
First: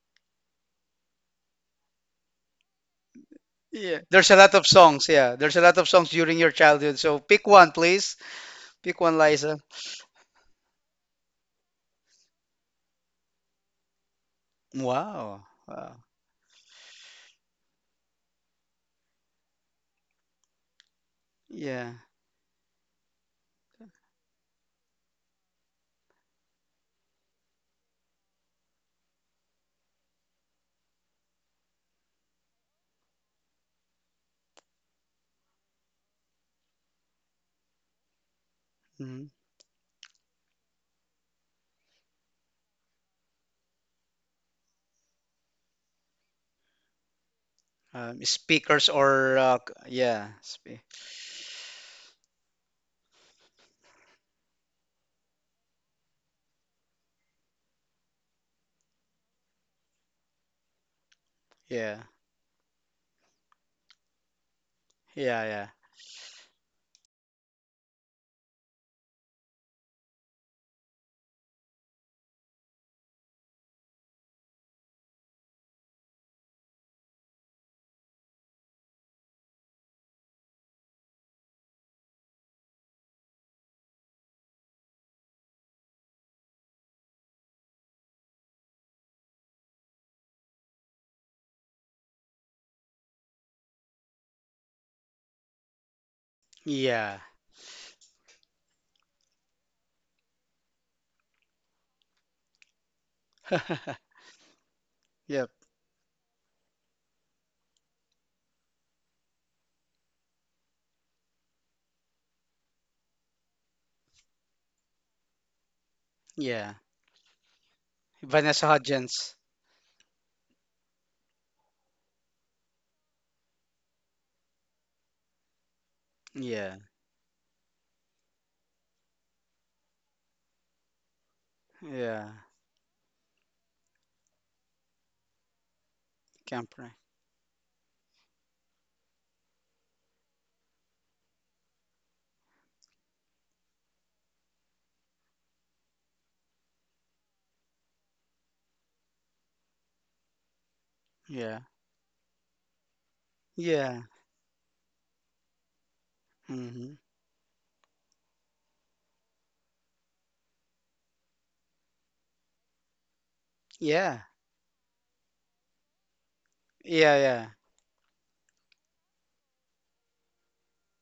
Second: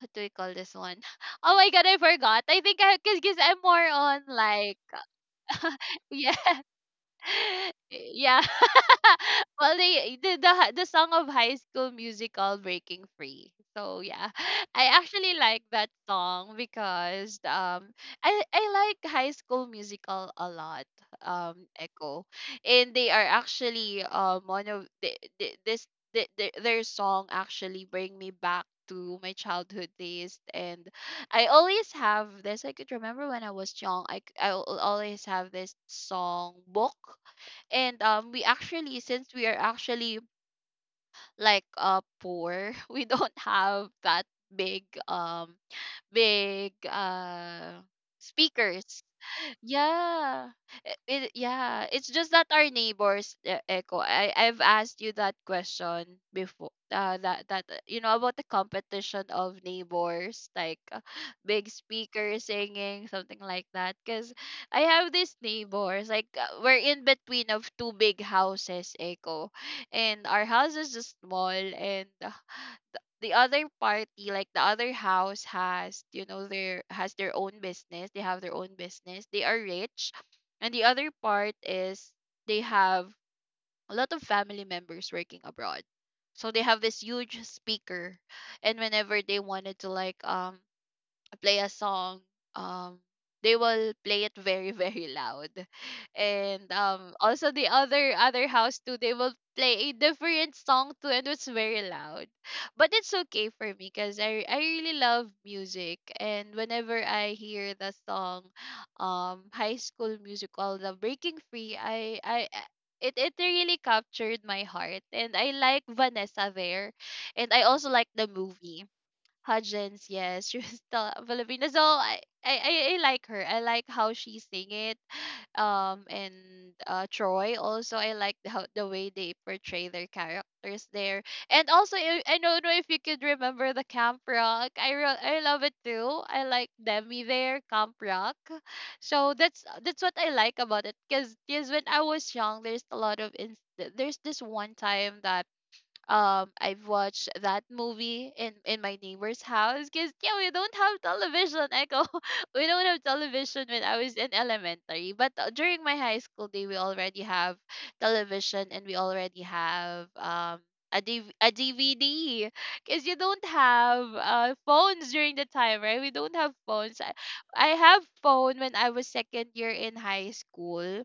what do we call this one? Oh my god, I forgot. I think I because I'm more Yeah. on There's a lot of like songs. Yeah. There's a lot of songs yeah. during your childhood. So pick one, please. Yeah. Pick one, Liza. Well, they the, the hi- the song of High School Musical, "Breaking Free." So yeah, I actually Wow. like that Wow. song because um I I like High School Musical a lot. Um, Yeah. Echo, and they are actually um one of the, the, this the, the, their song actually bring me back to my childhood days. And I always have this. I could remember when I was young. I c- I al- always have this song book. And um we actually, Hmm. since we are actually like uh poor, we don't have that big um big uh Um, speakers speakers, or uh, c- yeah. yeah. Spe I- It, yeah, it's just that our neighbors, uh, Echo. I I've asked you that question before. Uh, that that uh, you know about the competition of neighbors, like uh, big yeah. speaker singing something like that. Cause I have these Yeah, yeah. neighbors, like uh, we're in between of two big houses, Echo, and our house is just small, and uh, the other party like the other house has you know their has their own business they have their own business They are rich, and the other part is they have a lot of family members working abroad, so they have this huge speaker. And whenever they wanted to like um play a song, um, they will play it very very loud, and um, Yeah. also the other other house too, they will play a different song too, and it's very loud. But it's okay for me because I I really love Yep. music, and whenever I hear the song, um, High School Musical, the Breaking Free, I I. I- It, it really captured my heart, and I like Vanessa Yeah. there, and I also like the Vanessa movie. Hudgens. Hudgens, yes, she was still a Filipina. So I, I, I I like her. I like how she sing it. Um, and Yeah. uh, Troy also. I like the- how the way they portray their characters there. And also, I, Yeah. I don't know if you could remember the Camp Rock. I re- I love it too. I like Camp Rock. Demi there, Camp Rock. So that's that's what I like about it. Cause, 'cause when I was young, there's a lot of ins- there's this one time that um I've watched that movie in in my neighbor's house because yeah, we don't have Yeah. television, echo. We don't have television when I Yeah. was in elementary, but uh, during my high school day we Hmm. already have television, and we already have um a, DV- a D V D, because you don't have Yeah. uh, phones during the time, right? We don't have phones I, Yeah. Yeah. I have phone when I was second year in high school.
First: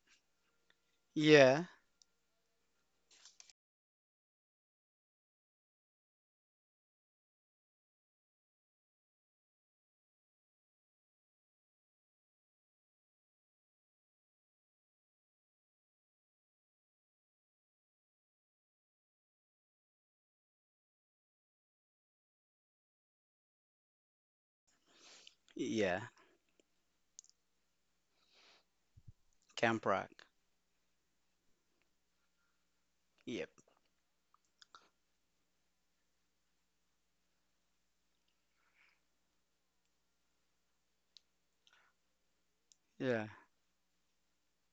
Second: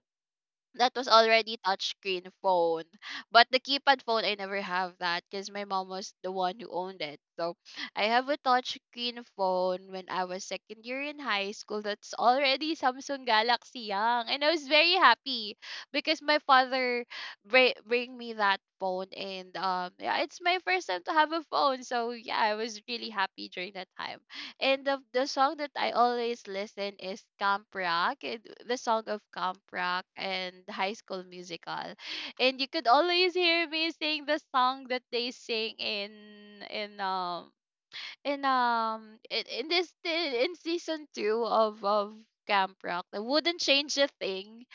That was already Yeah. touchscreen phone. But the keypad phone, I never have that because my mom was the one who owned it. So I have a touchscreen phone when I was second year in high school. That's already Samsung Galaxy Young, and I was very happy because my father br- bring me that phone, and um, yeah, it's my first time to have a phone. So yeah, I was really happy during that time. And the, the song that I Yeah. always listen is Camp Rock, and the song of Camp Camp Rock Rock. and High School Musical. And you could always Yep. hear me sing the song that they sing in in um in um in, in this in season two of of Camp Rock. That Yeah. wouldn't change a thing.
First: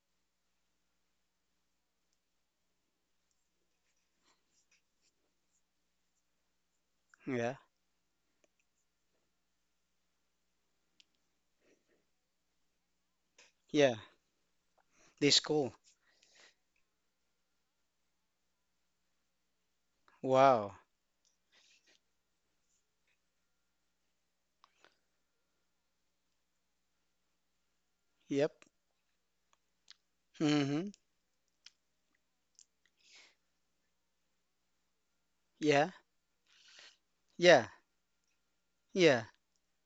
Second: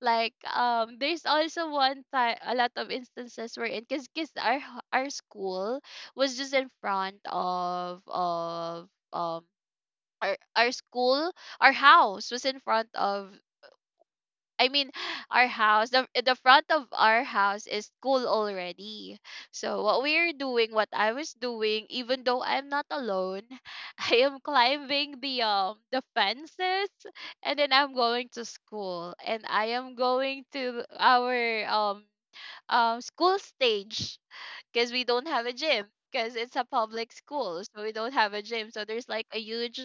Like um there's also one time, a lot of instances where in cuz cuz our our school was just in front Yeah. of of um our our school, our house was in front of, Yeah. I mean, This our cool. house, the the front of our house is school already. So what we're doing, Wow. what I was doing, even though I'm not alone, I am climbing the um the fences, and then I'm going to Yep. school, and I am going to Mm-hmm. our um um school stage, because we don't have a gym. Yeah. Because it's a public school, Yeah. so we don't have a gym, so there's Yeah. like a huge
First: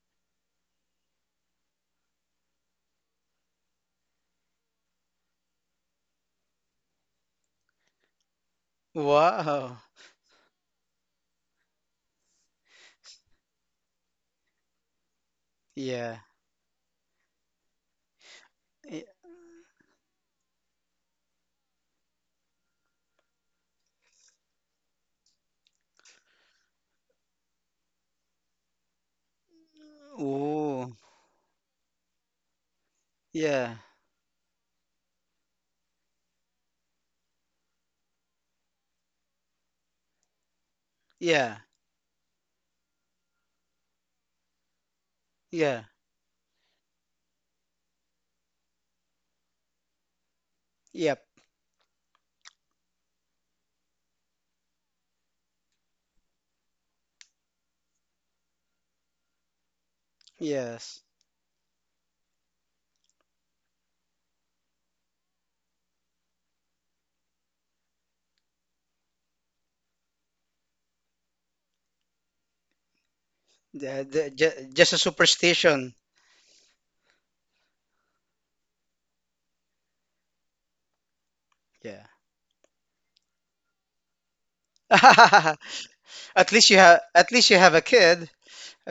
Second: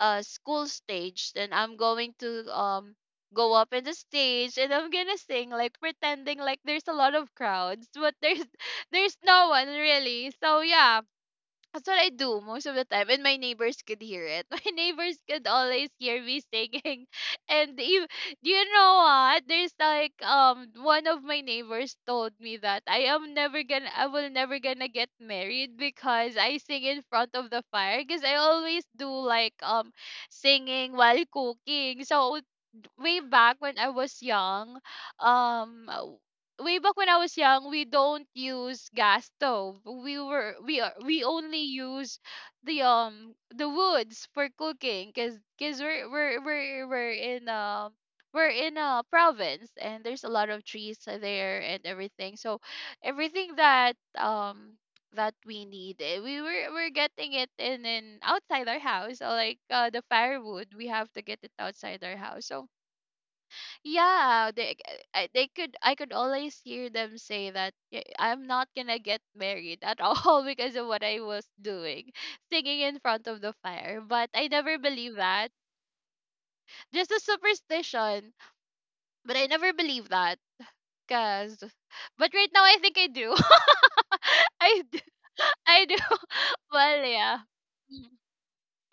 uh school stage. Then I'm going to um go up in the stage, and I'm gonna sing, like pretending like there's a lot of crowds, but there's there's no one Wow. really. So yeah, that's what I do most of the time, and my neighbors could hear it. My neighbors could always Yeah. hear me singing, and you, you know Y- what? There's like um one of my neighbors told me that I am never gonna, I will never gonna get married because I sing in front of the fire, because I always do like um singing Ooh. while cooking. So way back Yeah. when I was young, um, w- way back when I was young, we don't use gas stove. We were we are we Yeah. only use the um the woods for cooking, cause cause Yeah. we're we're we're we're in um we're in a province, and there's a lot of trees Yep. there and everything. So everything that um that we need eh, we were we're getting it in in outside our house, uh, like uh, the firewood, we Yes. have to get it outside our house. So yeah, they I- they could I could always hear them say that, "Yeah, I'm not gonna get married at all," because of what I was doing, singing in front of the fire. The, But the, I ju- never just a believe that. superstition. Just a superstition. But I never believe that. Cause, Yeah. but right now I think I do. I do. I do. At least you have. Well, At yeah. least you have a kid.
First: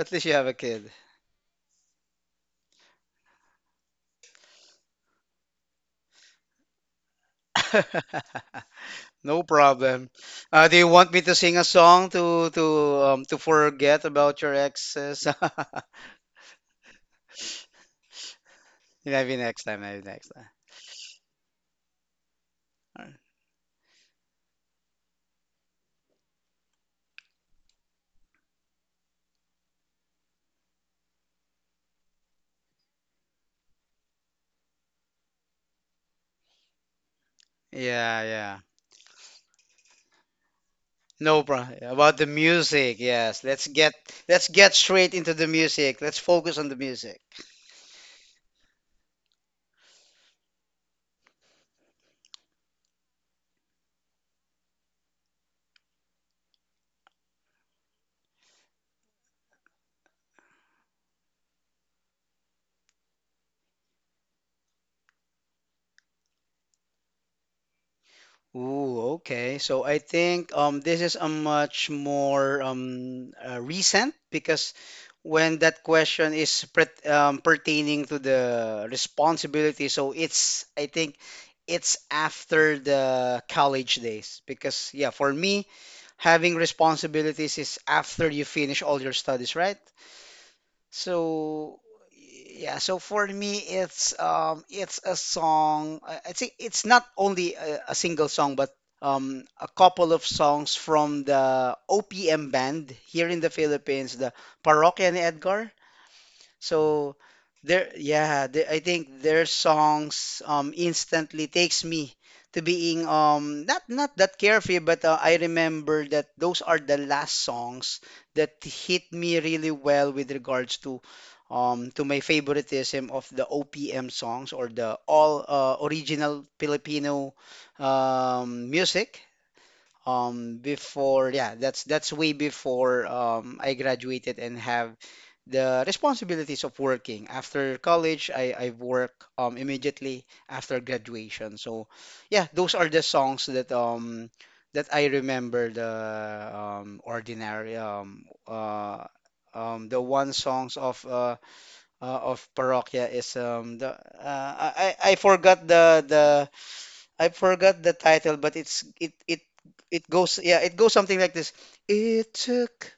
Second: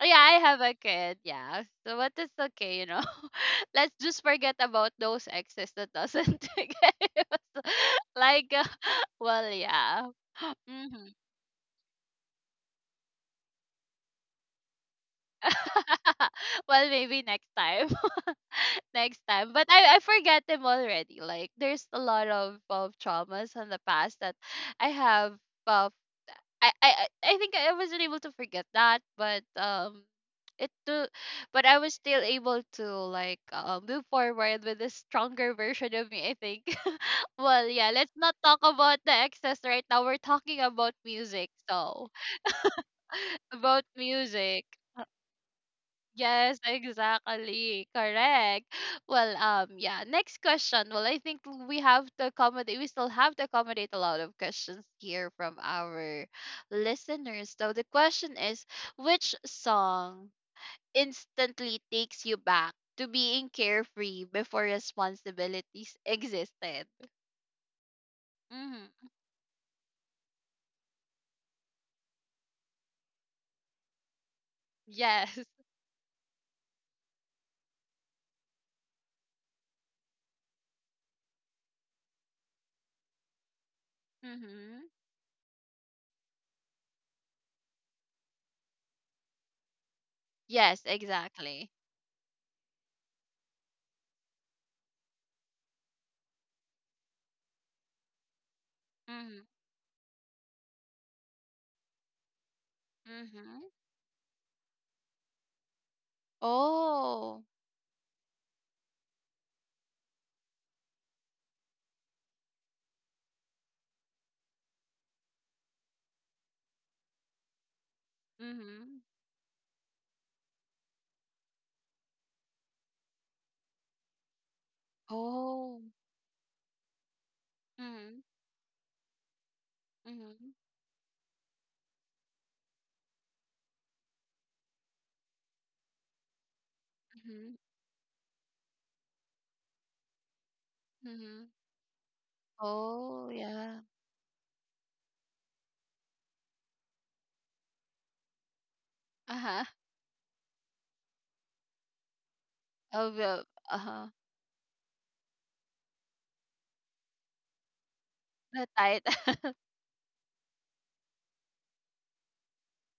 Oh, yeah, least I you have a have a kid. kid. Yeah. So what is okay, you know? Let's just forget about those exes that doesn't take care of us. Like uh, No well, yeah. problem. Uh, do you Hmm. want me to sing a song to to um to forget about your exes? Well, maybe next time. Next Maybe time. next But time. I I Maybe next forget time. them already. Like there's a lot of of Alright. traumas in the past that I have, uh, I I I I think I wasn't able to forget that, but um, it do, but I was still able to like uh, move forward with a stronger version of me, I think. Well, yeah. Let's Yeah, not talk yeah. about the excess right now. We're talking about No music, problem. so About the music, yes. Let's about get let's music. get straight into the music. Let's Yes, focus on the music. exactly. Correct. Well, um, yeah. Next question. Well, I think we have to accommodate. We still have to accommodate a lot of questions here from our listeners. So the question is, which song instantly takes you back to being carefree before responsibilities existed? Ooh, Mm-hmm. okay. So I think um this is a much more um uh, recent because Yes. when that question is pret um, pertaining to the responsibility, so it's I think it's after the college days Mm-hmm. because yeah, for me having responsibilities is after you finish all your studies, right? Yes, exactly. So yeah, so for me it's um it's a song. I I think it's not only a, a single song, but Mm-hmm. um a couple of songs from the O P M band here in the Mm-hmm. Philippines, the Parokya ni Edgar. So Oh. there, yeah, the I think their songs um instantly takes me to being um not not that carefree, but uh, I remember that those are the last songs that Mm-hmm. hit me really well with regards to um to my favoritism of the O P M songs or the all uh, Oh. original Filipino um music Mhm, um before yeah that's that's way before um I graduated and have the responsibilities of working mhm, after college I I work um immediately after mhm. graduation so yeah those are the Oh, songs that yeah. um that I remember the um ordinary um uh Uh-huh. um the one songs of uh, uh of Parokya Oh, is well, um the uh-huh. uh, I I I forgot the the I forgot the title, but The it's tight. it it it goes yeah, it goes something like this. It took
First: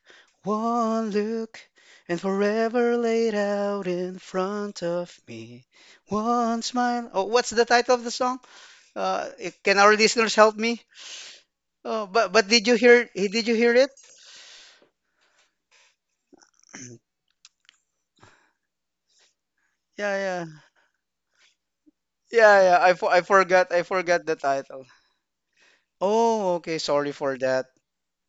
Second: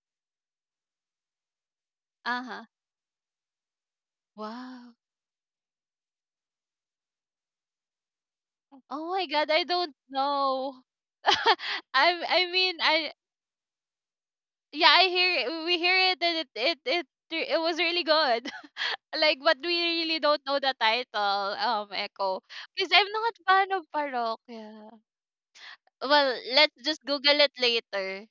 one look and Uh-huh. forever laid out in front Wow. of me. One smile. Oh, what's the title of the song? Oh my Uh, God, it, I can don't our listeners help me? know. Oh, I but I but did you mean hear I eh, did you hear it? yeah, I hear it, we hear it, and it it it re- it was really good. Like, but we Yeah, really don't yeah. know the title, um, Echo, Yeah, yeah. because I, I'm fo- I not fan forgot of I forgot the title. Parokya. Well, Oh, let's okay. just Sorry Google for it that. later.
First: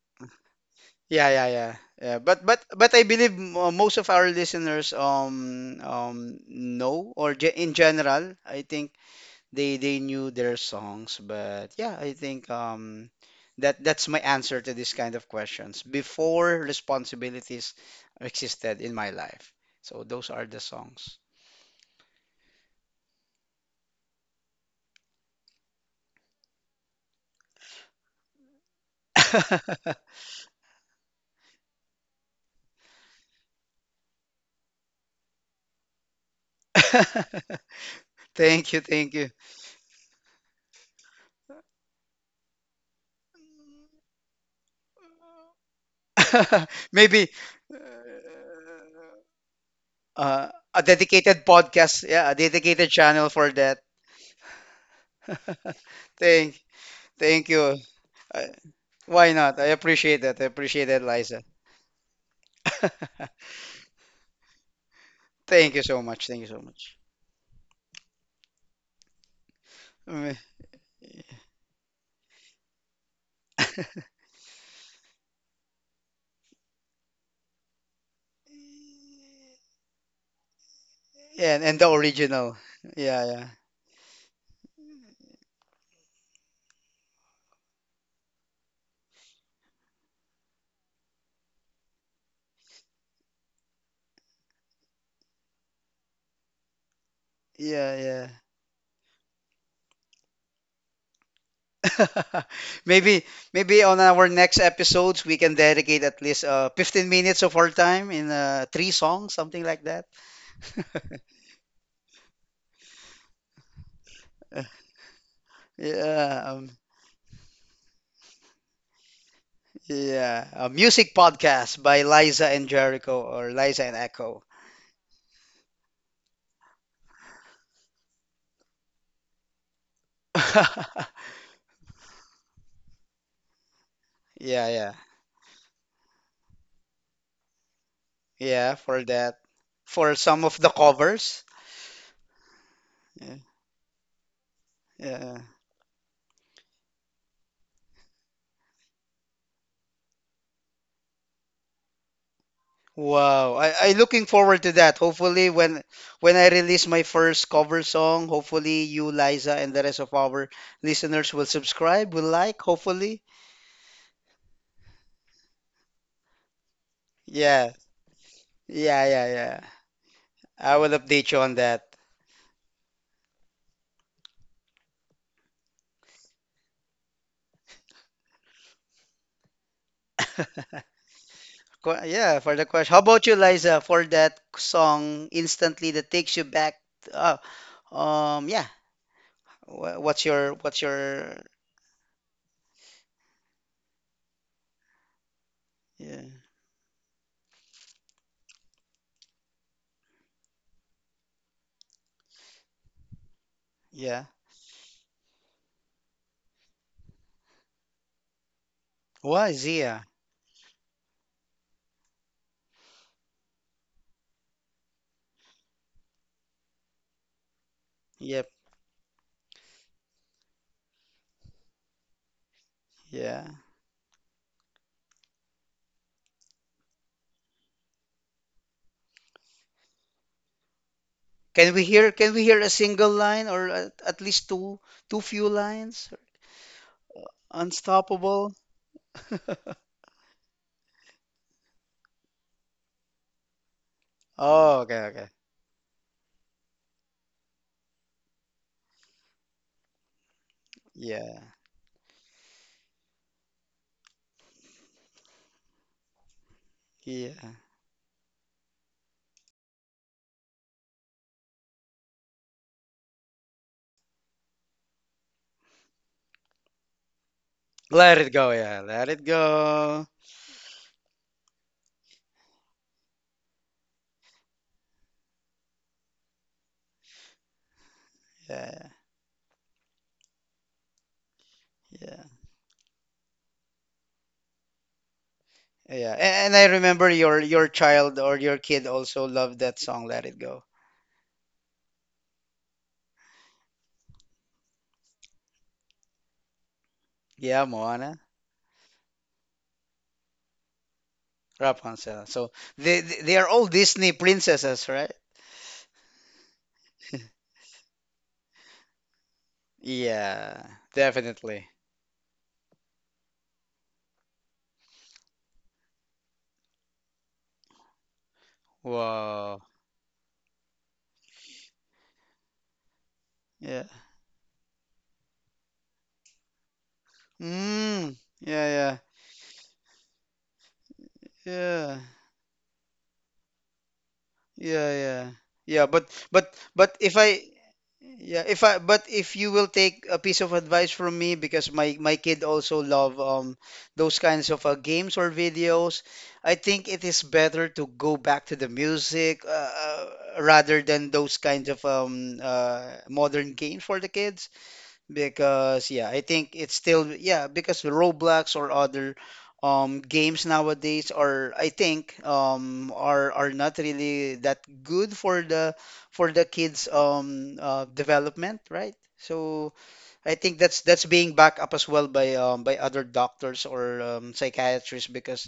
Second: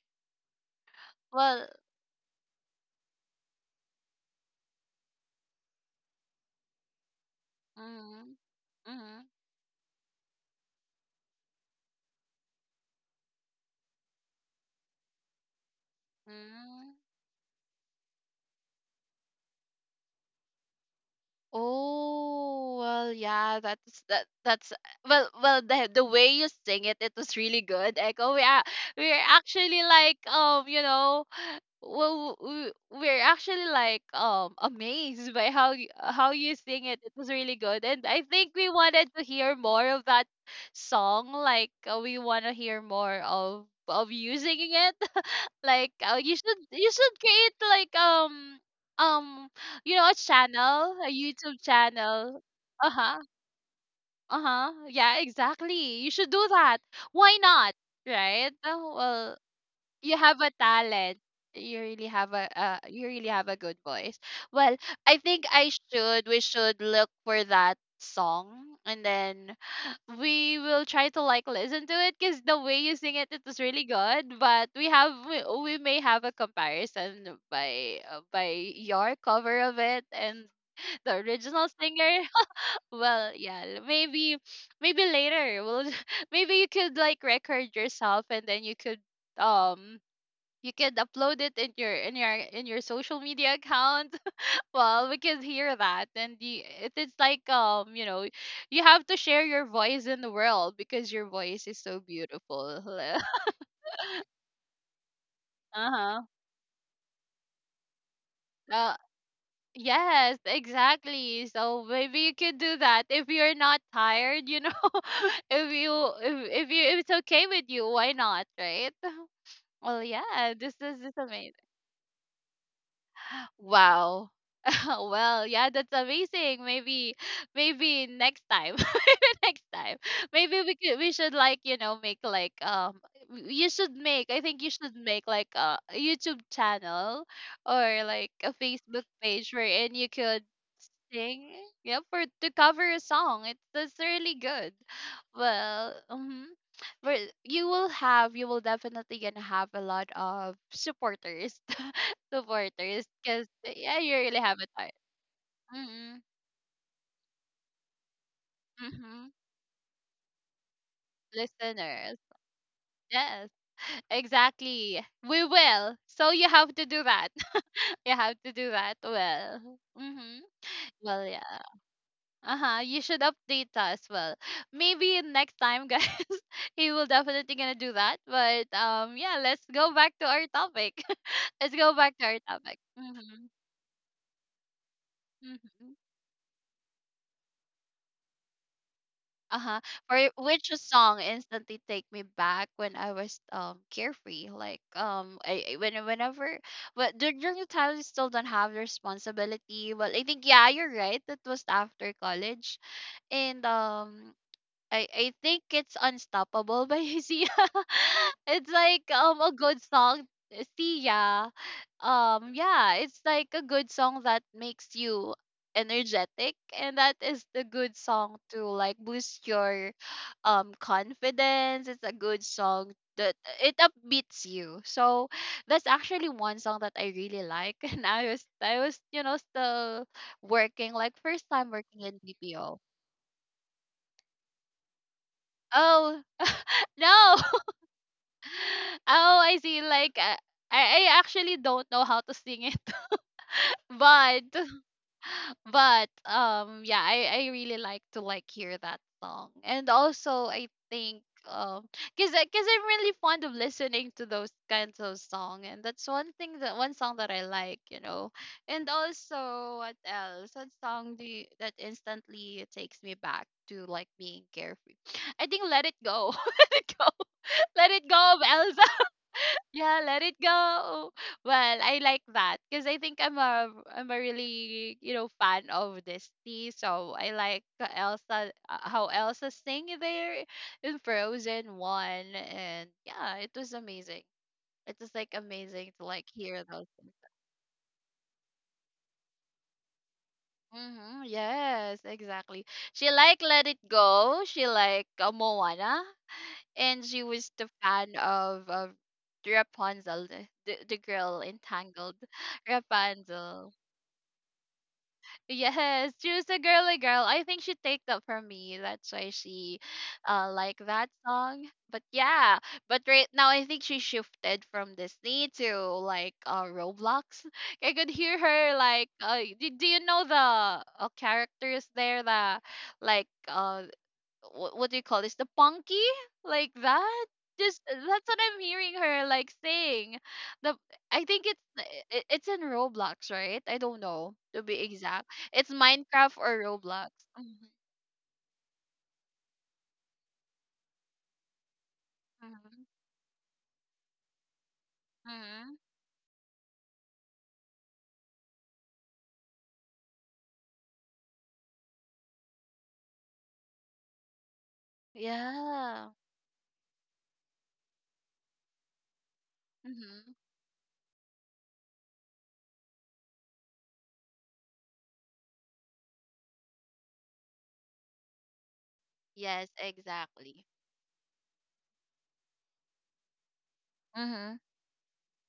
Yeah, yeah, Well, yeah. Yeah, but but but I believe mo- most of our listeners um um know or ge- in mm, general, I think mm, they they knew their songs, but yeah, I think um that that's my answer to this kind of questions before mm. responsibilities existed in my life. So those are the songs. Oh, well, yeah, that's that that's well well the the way you sing it, it was really good. Echo, we are we're actually like um, you know, well we, we're actually like um amazed by how you, how you sing it. It was really good. And I think we Thank you, wanted thank to you. hear more of that song, like uh, we want to hear more of of you singing it, like uh, you should you should Maybe create uh, like um um you know, a uh, a channel, a dedicated YouTube podcast, yeah, a channel. dedicated Uh-huh, channel for that. uh-huh, yeah, exactly, you should do Thank, that. Why thank not, you. Uh, right? Uh, why well, not? I you appreciate have that. I a appreciate that, talent. Liza. You really have a uh, you really have a good voice. Well, I think I Thank you so much. should we Thank you so should much. look for that song, and then Mm. we will try to like listen to it, because the way you sing it, it was really good, but we have we, we may have a comparison by uh, by your cover of it and the Yeah, original and and the singer. original. Well, Yeah, yeah. yeah, maybe, maybe later we'll, maybe you could like record yourself, and then you could um you can upload it in your in your in your social media account. Well, we can hear that, and you, it is like um you know, Yeah, you have to share your voice in the world, because your voice is so yeah. beautiful. Maybe maybe on our next episodes we can dedicate Uh-huh. at least uh fifteen minutes of our time in uh three Uh, songs, something like that. yes, exactly, so maybe you could do that if you're not tired, you know. If you Yeah, if, if um, you, if it's okay with you, why not, right? Well yeah, yeah, a this is this music is amazing. podcast by Liza and Jericho or Liza and Wow. Echo. Oh, well, yeah, that's amazing. Maybe, maybe next time, maybe next time, maybe we could, we should, like, you know, make like, um, w- you should make, I think you Yeah, should yeah, make like a a YouTube channel or like a yeah, for Facebook that. page wherein you For some could of the covers. sing, yeah, for to cover a Yeah, song. It's, that's really good. yeah. Well, mm, but you will have, you will definitely gonna have a lot of supporters, supporters, because Wow, I I yeah, you looking really have forward to a that. Hopefully, when Mm-mm. when I release my first cover song, hopefully you, Mm-hmm. Liza, and the rest of our listeners will subscribe, Listeners. will like, hopefully. Yes. Exactly. We will. So you have to do that. Yeah, You have to do that. yeah, yeah, yeah. Well. Mm-hmm. I will Well, update you on yeah. that. Uh-huh. You should update us. Well, maybe next time, guys, he will definitely gonna do that. But um, yeah, let's go back to our topic. Let's go Qu- back to our yeah, for the topic. question. How about you, Mm-hmm. Liza, for that song Mm-hmm. instantly that takes you back? Uh, um, yeah. Uh-huh. Wha- What's For your which what's song your instantly take me back when I was um carefree. Like um I, I- when yeah whenever, but dur- during the time you still don't have responsibility. Well, I think, yeah, you're right. That was after college. And yeah? um I I think it's Unstoppable by Sia. It's like um a Why good Zia? song. Sia. Um yeah, it's like a good song that makes you energetic, and that is the good song Yep, to like boost your um confidence. It's a good song that yeah. it upbeats you. So that's actually one song that I really like and I was I was, you know, still working like first time Can we working hear in can we hear a B P O. single line or at, at least two two few lines? Oh no. Unstoppable. Oh, I see. Like, uh, I, I actually don't know how to sing it, but Oh, okay, okay. but um, yeah, I I really like to like hear that song, and also I think Yeah, um, cause I- cause I'm really fond of listening to those kinds of song, and that's one thing that one song that I yeah. like, you know, and also what else? What song do you, that instantly takes me back to like being carefree? I think Let It Go, Let It Go, Let It Let it Go of go. Yeah, Elsa. let it Yeah, go. let it go. Well, I like that because I think I'm a I'm a really, you know, fan of Disney, so I like the Elsa, uh, Yeah, how Elsa sing there in Frozen yeah. one, and yeah, it was amazing. It was like amazing to Yeah, like a- and hear I those remember things. your your child or your kid also loved that song, Let It Go. Mm-hmm, yes, exactly. She like Let It Go. She like uh, Moana, and she was Yeah, the fan Moana, of of Rapunzel, the, the the girl entangled Rapunzel. So they they they are all Rapunzel. Disney princesses, right? Yes, she was a girly girl. I think she take that from me. That's why she uh like Yeah, that song. definitely. But yeah, but right now I think she shifted from Disney to like uh Roblox. I could hear her like uh Wow. do, do you know the uh, characters there the like uh Yeah. what, what do you call this, the punky, like that, just Mm. that's what I'm hearing Yeah, her like saying the, I think yeah, it's yeah. it, it's in Roblox, right? I don't know to be Yeah, exact, yeah. it's Yeah, but Minecraft but or but Roblox. if I Mhm, yeah, if I but if you will take a piece of advice from me because my my kid mhm, also love um those kinds of uh, games or mhm. videos, I think it is better to go back to the music uh, uh, rather than those kinds of um uh modern games for the kids. Because Yeah. yeah, I think it's still yeah, because Roblox or other um Hmm. games nowadays are I think um are are not really that good for the for the kids um uh, development, right? Yes, So I think exactly. that's that's being backed up as well by um by other doctors or um, Mm-hmm, psychiatrists because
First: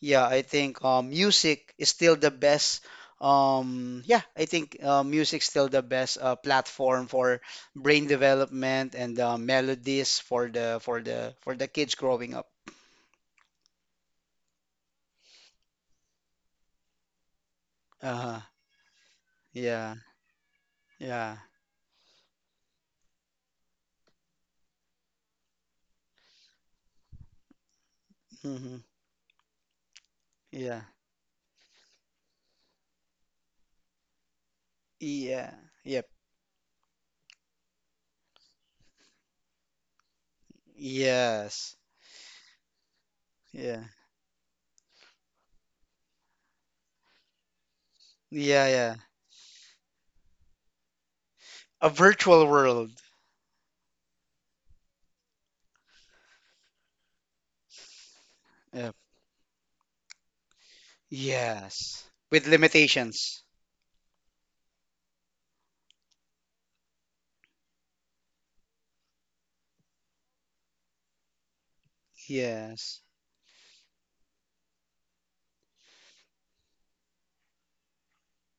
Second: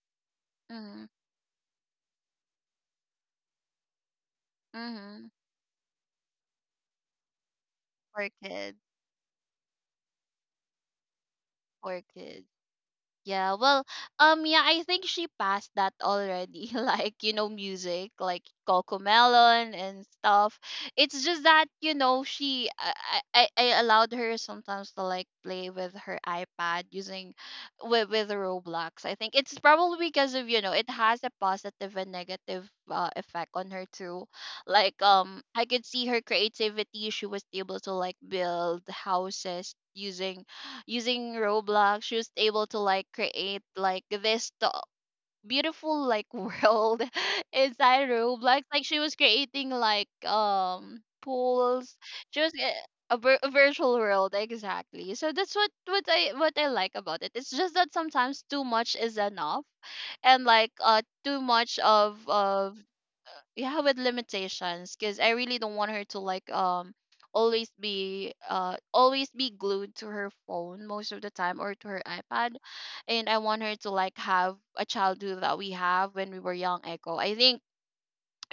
yeah, I think mm-hmm, um, music is still the best. Um, yeah, I think uh, mm-hmm. music's still the best uh, platform for brain For kids, development and uh, melodies for the for the for the kids for growing up. kids. Yeah, well, um, yeah, I think she passed that already. Like, you know, music, Uh, like Coco Melon yeah, and stuff. It's yeah, just that, you know, she, I, I, I I allowed her sometimes to like play with her iPad using, with, with hmm Roblox. I think it's probably because of, you know, yeah, it has a positive and negative, uh, effect on her too. Like, um, yeah, I could yep, see her creativity. She was able to like build houses using using yes, Roblox. She was able to like create yeah, like this t- beautiful like world inside yeah, Roblox. Like yeah. she was creating like um A pools, virtual just world. a, vir- a virtual world exactly. So that's what what I what I like about it. It's just that sometimes too Yep. much is enough, and like uh too much Yes, of with of limitations. yeah, with limitations, because I really don't want her to like um always be, uh always be glued to her phone most of the time or to her iPad, Yes, and I want her to like have a childhood that we have when we were young, Echo. I think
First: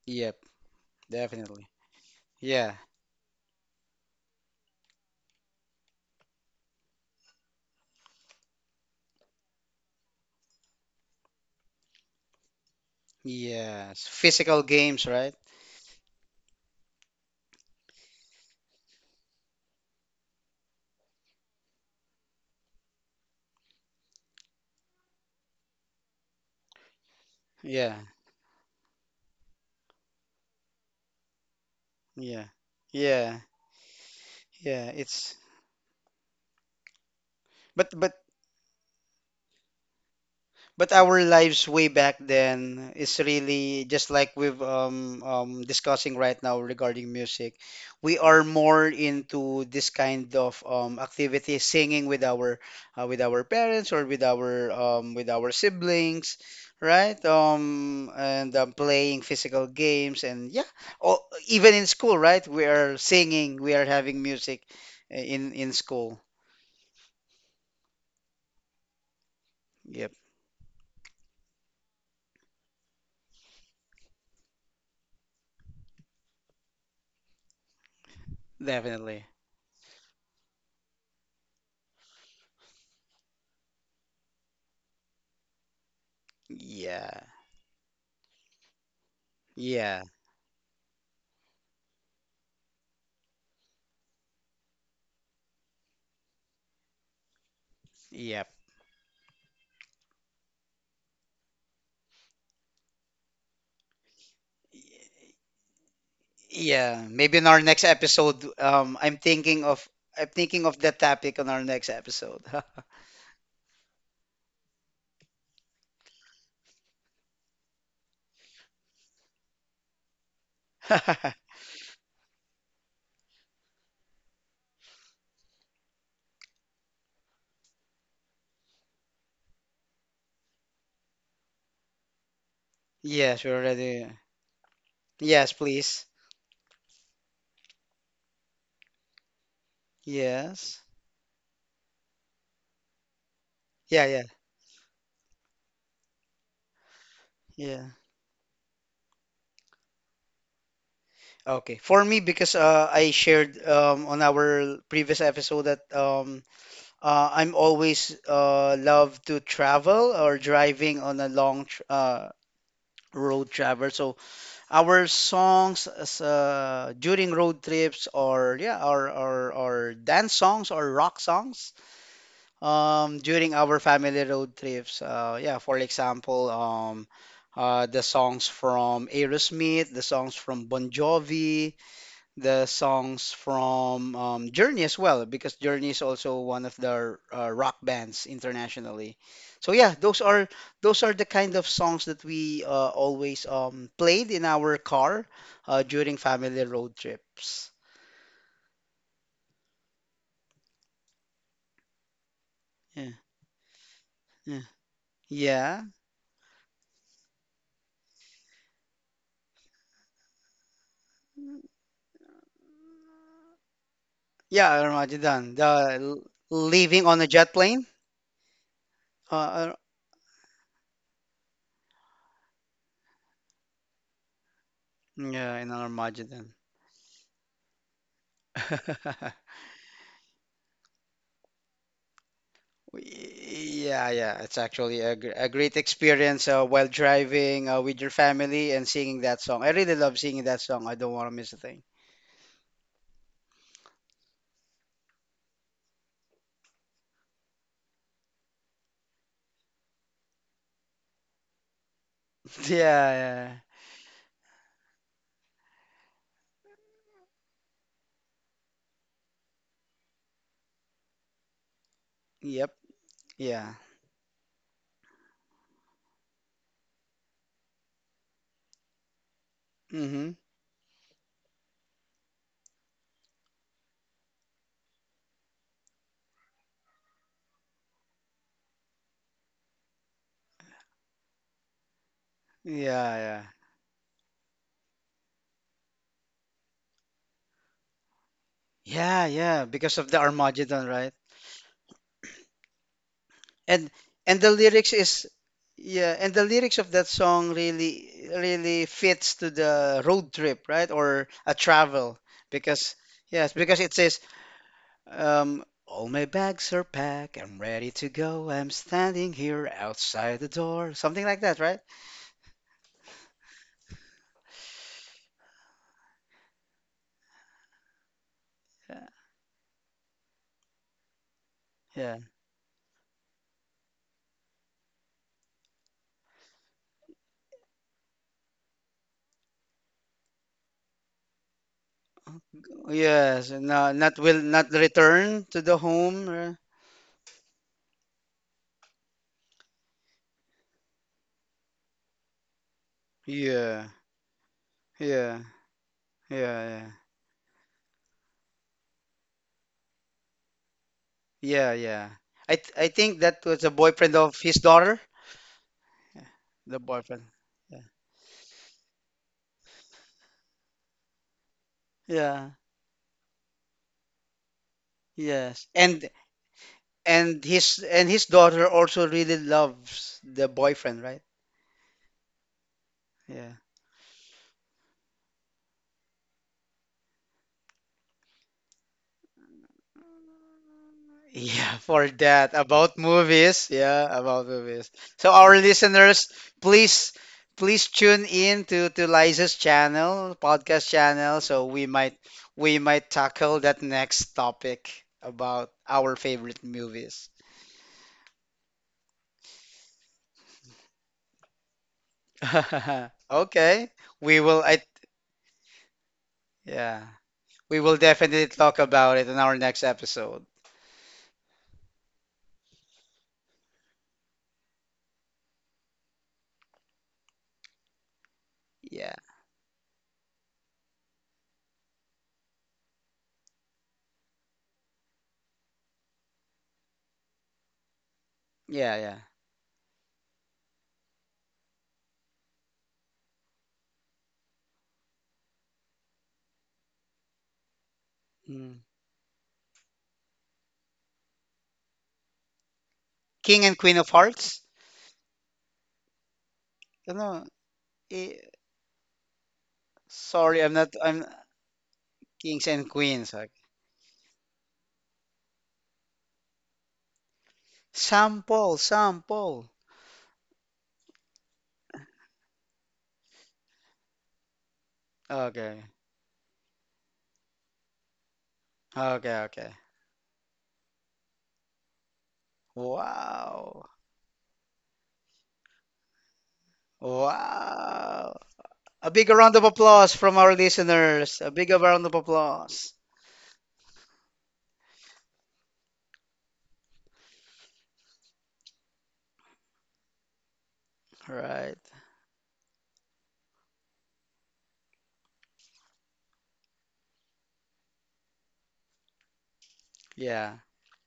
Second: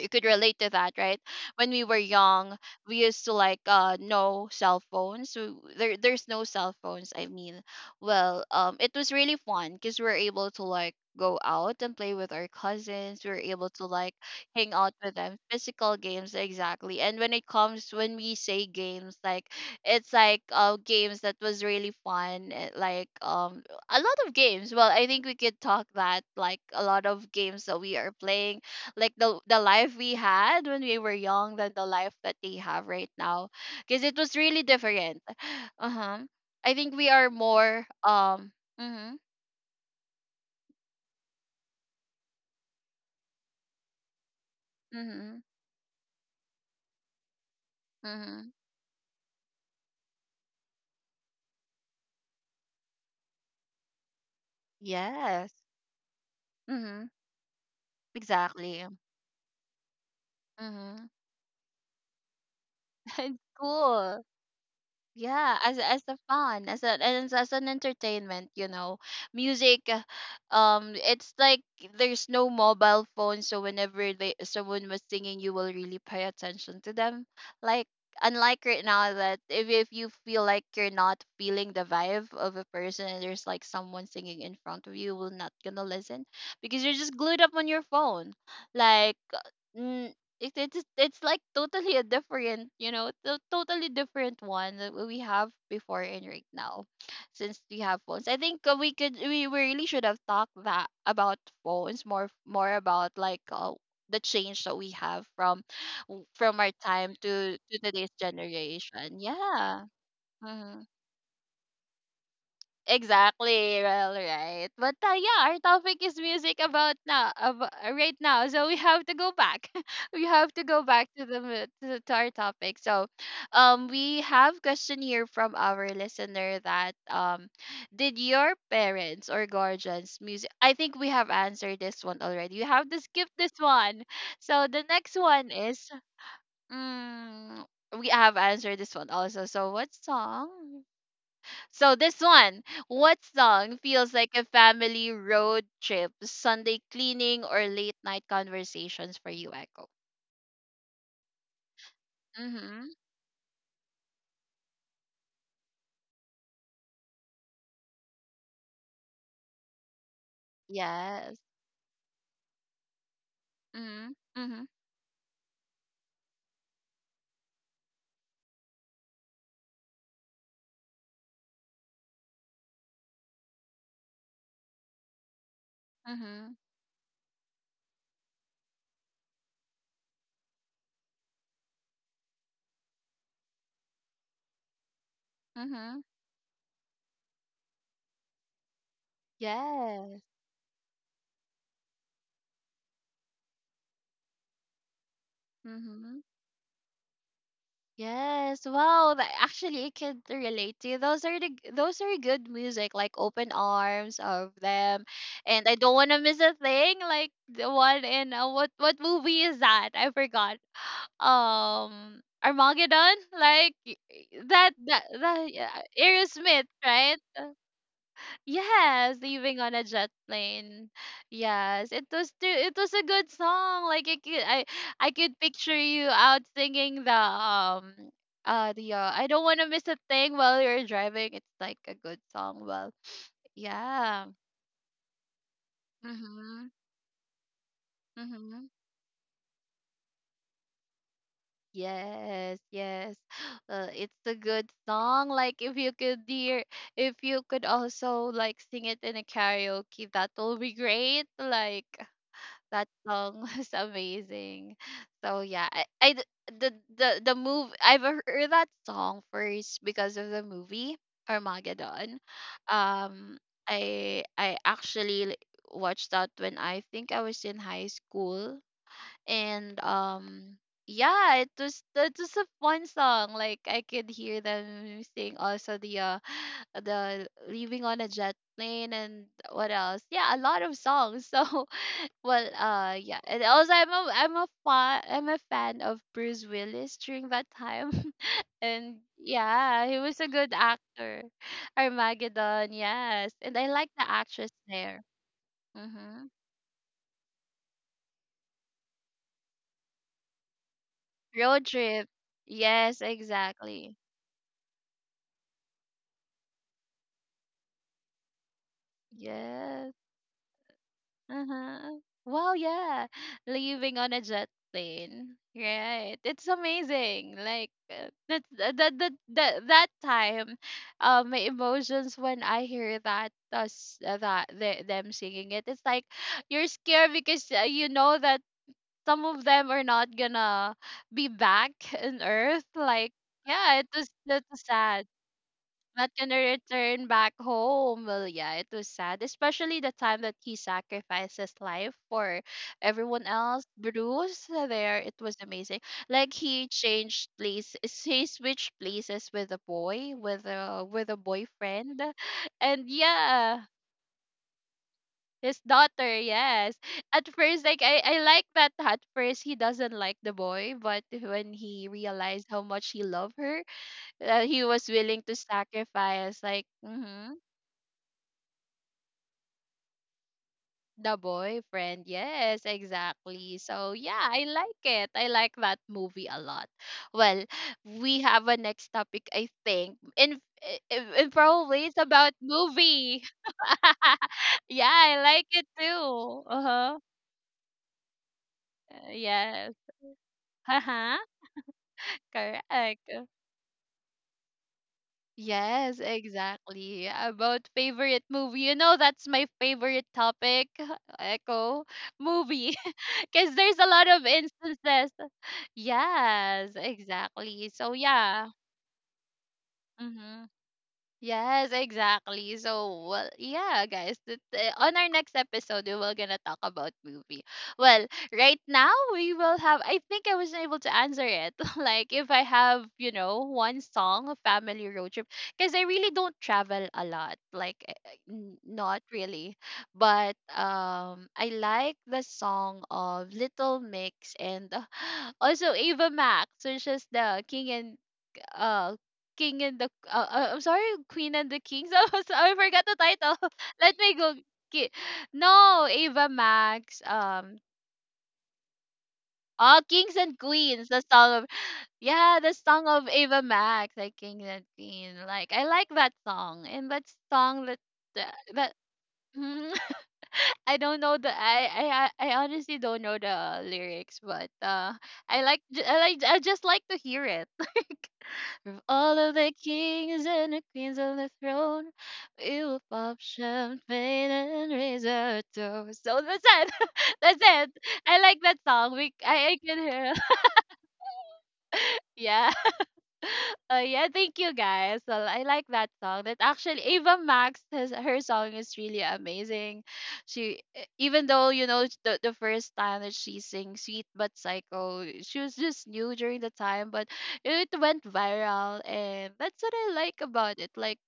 you could yep, relate to that, right? definitely. When we were young, Yeah. we used to like, uh no cell phones. So there there's no cell phones, I mean, well, um it was really fun because we were able to like go out and play with our cousins. We were able to Yes, like physical hang out games, with right? them, physical games exactly. And when it comes when we say games, like it's like uh games that was really fun, eh, like um a lot of games. Well, I think we could talk that like a lot of games that we Yeah, are playing, like the the life we had when we were young than the life that yeah, they have right yeah, now, because it was really yeah. different. It's Uh-huh. I think we are more, but but um mhm, But our lives way back then is really just like we've um, mhm, um, discussing right now regarding music. We are mhm, more into this kind of um, activity, singing with our uh, with our parents or with our um, with our yes, siblings, mhm, right? Um, and um, exactly, playing physical games and yeah, mhm. oh, even in school, right? We are It's singing, we are having cool. music uh, in Yeah, in as as a school. fun, as a, as, as an entertainment, you know, music, Yep, uh, um it's like there's no mobile phone, so whenever they, someone was singing, you will really pay attention to them, like unlike right now definitely. that if, if you feel like you're not feeling the vibe of a person and there's like someone singing in front of you, you will not gonna listen, because you're just Yeah, glued up on your phone, like yeah, it, it's it's like totally a different, you know, to- totally different one that we have before and right now. Since we have phones, I yep. think, uh, we could, we really should have talked that about phones, more more about like, uh, the change that we have from from our Yeah, time maybe in to our to next today's episode, um, I'm generation. Thinking of yeah. I'm thinking of Mm-hmm. that topic on our next episode. Exactly. Well, right. But uh, yeah, our topic is music about now, about, right now. So we have to go back. We have to go back to the mu- to, to our topic. So, um, we have question here from our listener that, um, did your parents or guardians music? I think we have answered this one already. You have to skip Yes, this we're one. already. So the next one Yes, is please. mm, we have answered this one also. So what song? Yes. So this one, what song Yeah, feels yeah, like a family road trip, Sunday cleaning or yeah. late night conversations for you, Echo? Okay. For me, because Mhm. uh, I shared um, on our previous episode that um, uh, I'm always uh, love to travel or driving on a Yes. long tr uh, road travel. Mhm. So Mhm. our songs as, uh, during road trips or yeah or, or or dance songs or rock songs um, during our family road trips uh, yeah for example Mhm. um, uh, the songs from Aerosmith the songs from Bon Jovi the songs from um, Journey as well, because Journey is Mhm. also one of the uh, rock bands internationally. So yeah, Yes. those are those are the kind of songs that we uh, always um, played in our car uh, during Mhm. family road trips. Yes. Wow. That actually, I can relate to. You. Those are the g- those are good music, Yeah, like Open Arms of yeah, them, and I yeah, don't want to miss a thing. Like the one in, uh, what what movie is that? I forgot. Um, Armageddon, like y- y- yeah. that that Armageddon, that yeah, the l- Aerosmith, leaving right? on a jet plane. Yes, Uh, leaving uh, on a jet plane. Yes, it was too, it was a good song. Like I could, I I could yeah, in picture you out Armageddon. singing the um uh the, uh, I don't want to miss a thing, while you're driving. It's like a good song. Well, Yeah, yeah. yeah, it's actually a, gr- a great experience uh, Mhm. while driving uh, with your family Mhm. and singing that song. I really love singing that song. I don't want to miss a thing. Yes, yes. Uh, it's a good song. Like if you could hear, if you could also like sing it in a karaoke, that will be great. Like that Yeah, song yeah. is amazing. So yeah, I, I d- the the the move I've heard that song first because of the movie Armageddon. Yep. Um, Yeah. I I actually like, watched that when I think I was in high school, and Mm-hmm. um, yeah, it was, that was a fun song. Like I could hear them sing also the uh the leaving on a jet plane and what else, yeah, a lot of songs. So, well, uh Yeah, yeah, yeah. and also i'm a I'm a fan, I'm a fan of Bruce Willis during that time. And Yeah, yeah, yeah, because he of the was a good Armageddon, right? actor. Armageddon, yes. And I And like the and the actress lyrics there. is yeah, Mm-hmm. and the lyrics of that song really really fits to the road trip, right? Or a Road trip. travel because Yes, yes, because it exactly. says Um, all my bags are packed. I'm ready to go. I'm standing here Yes. outside the door. Something like that, right? Uh-huh. Well, yeah. Leaving on a jet plane. Right. It's amazing. Like uh, that that Yeah. that that, that time, uh, my emotions Yeah. when I hear that us uh, that the, them singing it. It's like you're scared because, uh, you know that some of them are not gonna be back on earth, like, Yes. yeah, it No, was, not will that's not sad, return to the not home. gonna uh, return back home. Well, yeah, it was sad, especially the time that he sacrificed his life for everyone else. Yeah. Bruce, uh, there, it was Yeah. amazing. Like Yeah. he Yeah. changed place, he switched places with a boy, with a with a Yeah. boyfriend, Yeah. I th I and think that was yeah. a boyfriend of his daughter. His daughter, yes. The boyfriend. At first, Yeah. like I, I like that. At first, he doesn't like the boy, but when he realized Yeah. how much he loved her, uh, he was willing to Yes. And sacrifice. Like, mhm. and his and his daughter also really loves the boyfriend, The right? boyfriend, yes, Yeah. exactly. So yeah, I like it. I like that movie a lot. Well, we have a next topic, I think, and I- I- in Yeah, probably it's for about that. About movie. movies. Yeah, about Yeah, movies. I So like our it listeners, too. Uh huh. please please tune in to, to Liza's Yes. channel, Uh podcast huh. channel, so we might we might Correct. tackle that next topic about Yes, our favorite exactly. movies. About favorite movie. You know, that's my favorite topic, Echo, movie. 'Cause there's a Okay. lot of We will I instances. Yes, yeah. exactly. We So will definitely yeah. talk about it in our next episode. Mhm. Yes, exactly. So, well, yeah, guys, that, uh, on our next episode, we will gonna talk about movie. Well, right now Yeah. we will have. I think I wasn't able to answer it. Like, if I have, you know, one song, a family road trip, because I really don't travel a lot. Like, uh, uh, n- Yeah, not yeah. really. But um, I like the song of Little Mix and, uh, also Ava Max, which is the King and Mm. uh King and the, uh, uh, I'm sorry, Queen and the Kings. I was, I forgot the title. King and Let Queen of me go. Hearts? Ki- No, Ava Max. You know, Um, eh, oh, Kings and sorry, I'm Queens. not The I'm song of, yeah, the Kings song and of queens. Ava Okay. Max, like Kings and Queen. Like I like that song and that song that that. that. Sample, sample. I don't know the, I, I I I honestly don't know the lyrics, but, uh, I like Okay. I like I just like to hear it. From all of Okay, the okay. kings and the queens on the throne, we will pop Wow. champagne and raise our toast. So that's it. That's it. I like Wow. that song. A We big I, round I of can hear. applause from our listeners. A big round of Yeah. applause. Uh, yeah, thank you guys. Well, I like that song. That actually Ava Max has her song is really amazing. She e- even though you Right. know the, the first time that she sings "Sweet but Psycho," she was just new during the time, but it went viral, and that's what I like about Yeah. it. Like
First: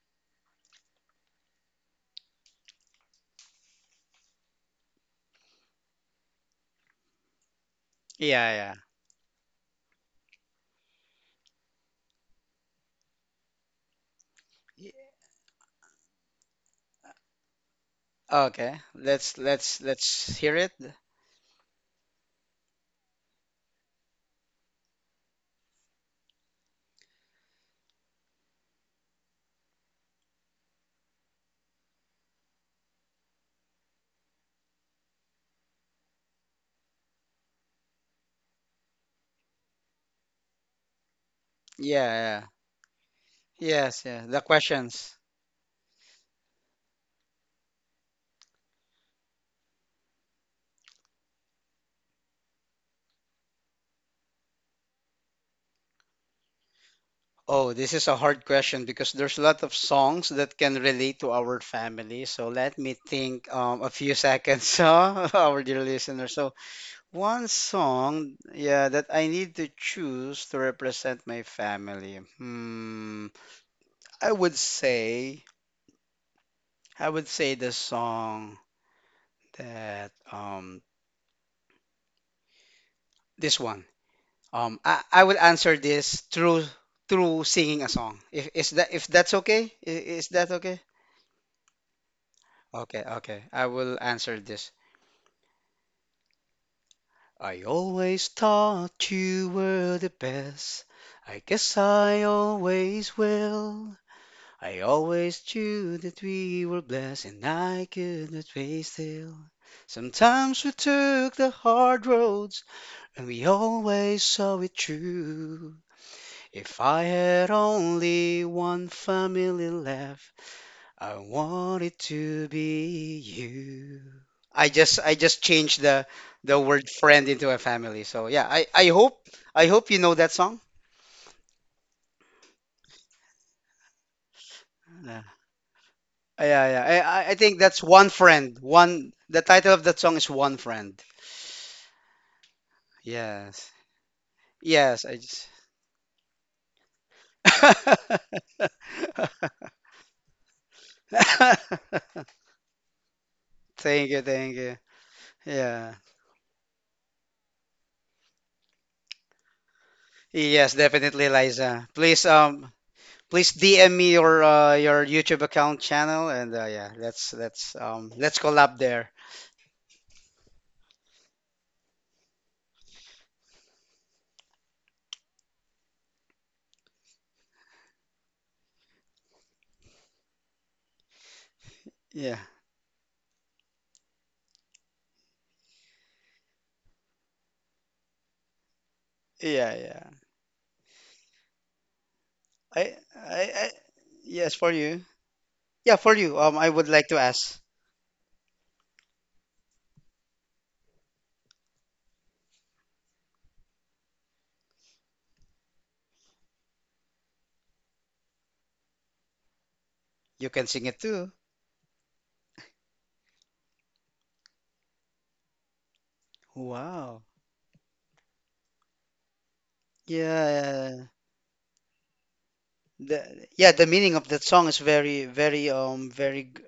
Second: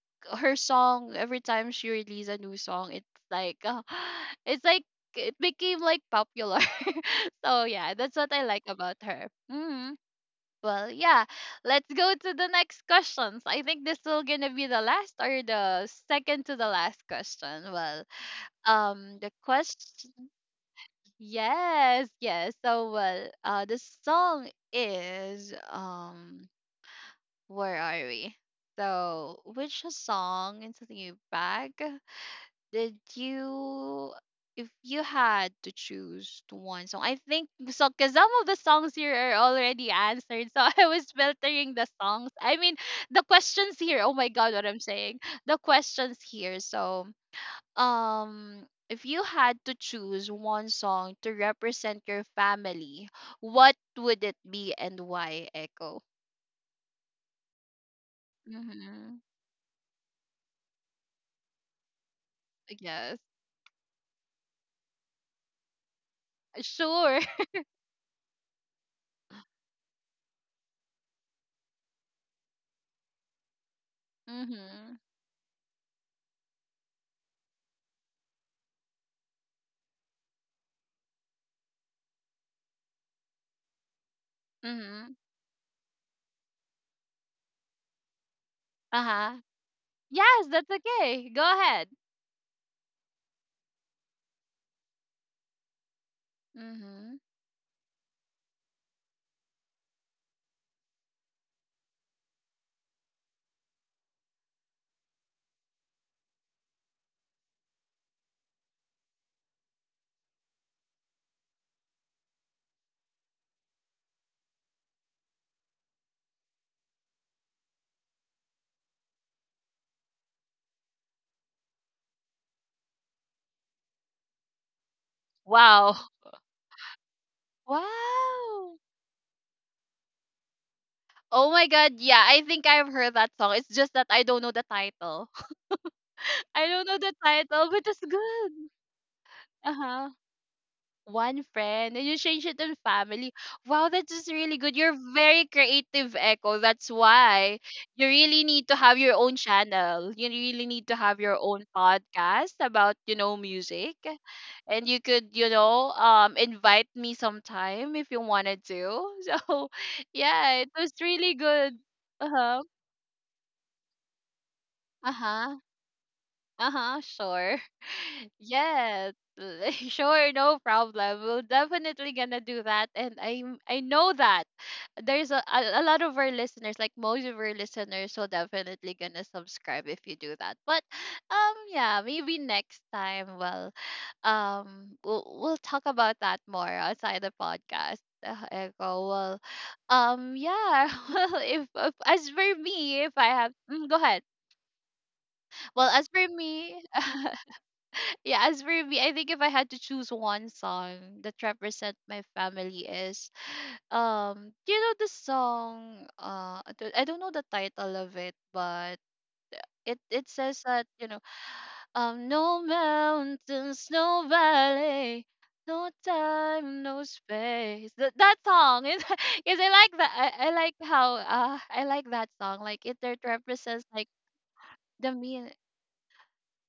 her song, every time she released a new song, it's like uh, it's like it became like popular. so yeah, that's what I Yeah, like yeah. about her. Mm-hmm. Well, yeah. Let's go to the next questions. I think this will gonna be the Y- last or the second to the last question. Well, Okay. Um, the Let's let's question. let's hear it. Yes, yes. So, well, uh, the song is um, where are we? So, which song into the bag? Did you, if you had to choose to one song, I think so, because some of the songs here are already answered. So I was filtering the Yeah, songs. yeah. I mean, the questions here. Yes, Oh yeah. my The God, what I'm saying. questions. The questions here. So, um, if you had to choose one song to represent your family, what would it be and why, Echo? Oh, this is a hard question because Mm-hmm. there's a lot of songs that can relate to our family. So let me Yes. think um, a few seconds, huh, our dear listener. So Sure. one song, yeah, that I need to choose to represent my family. Hmm, I would Mm-hmm. say, I would say the song that um this one. Um, I, Mm-hmm. I will answer this through through singing a song. If is that if that's Uh-huh. okay? I- Is Yes, that that's okay? okay. Go ahead. Okay, okay. I will answer this. Mm-hmm. I always thought you were the best. I guess I always will. I always knew that we were blessed and I could not face still. Sometimes we took the hard roads and we always saw it through. If I had only one family left, I want it to be you. I just I just changed Wow. the the word friend into a family. So yeah, I Wow. I hope I hope you know that song. Oh my God, yeah, I think I've heard that song. It's just that I don't know the Yeah, title. I yeah, don't know yeah. the I I I think title, that's but it's one good. friend. One the title of that Uh-huh. song is One Friend. One friend, and you change it to family. Yes. Wow, that is really good. You're Yes, I very just creative, Echo. That's why you really need to have your own channel. You really need to have your own podcast about, you know, music. Thank you, thank you. And you could, you know, Yeah. um, invite me sometime if you wanted to. So, yeah, it Yes, was definitely, really good. Liza. Uh Please huh. um Please D M me your uh, your Uh YouTube huh. account channel and uh, yeah, Uh-huh, let's sure. let's um let's collab there. Yes. Sure, no problem. We'll definitely gonna do that and I I know that there's a, a a lot of our listeners, like most of our listeners will definitely gonna subscribe if you do that. But um yeah, maybe Yeah. next time well um we'll we'll talk about that more outside the podcast. Uh, Echo. Well Yeah, yeah. um yeah, well if, if as for I me if I I, have I mm, go ahead. yes, for you. Well, Yeah, as for for you. Um I me, would like to ask. yeah, as for me, I think if I had to choose one song that represent my family is um you know the song uh I don't I don't know the title of it, but it it You says can that, sing it you know, too. um no mountains, no valley, no time, no Wow. space. That that song is is I like that I, I like Yeah. how uh I like that song. Like it it The yeah, represents the like meaning of that song is the very mean very um very g-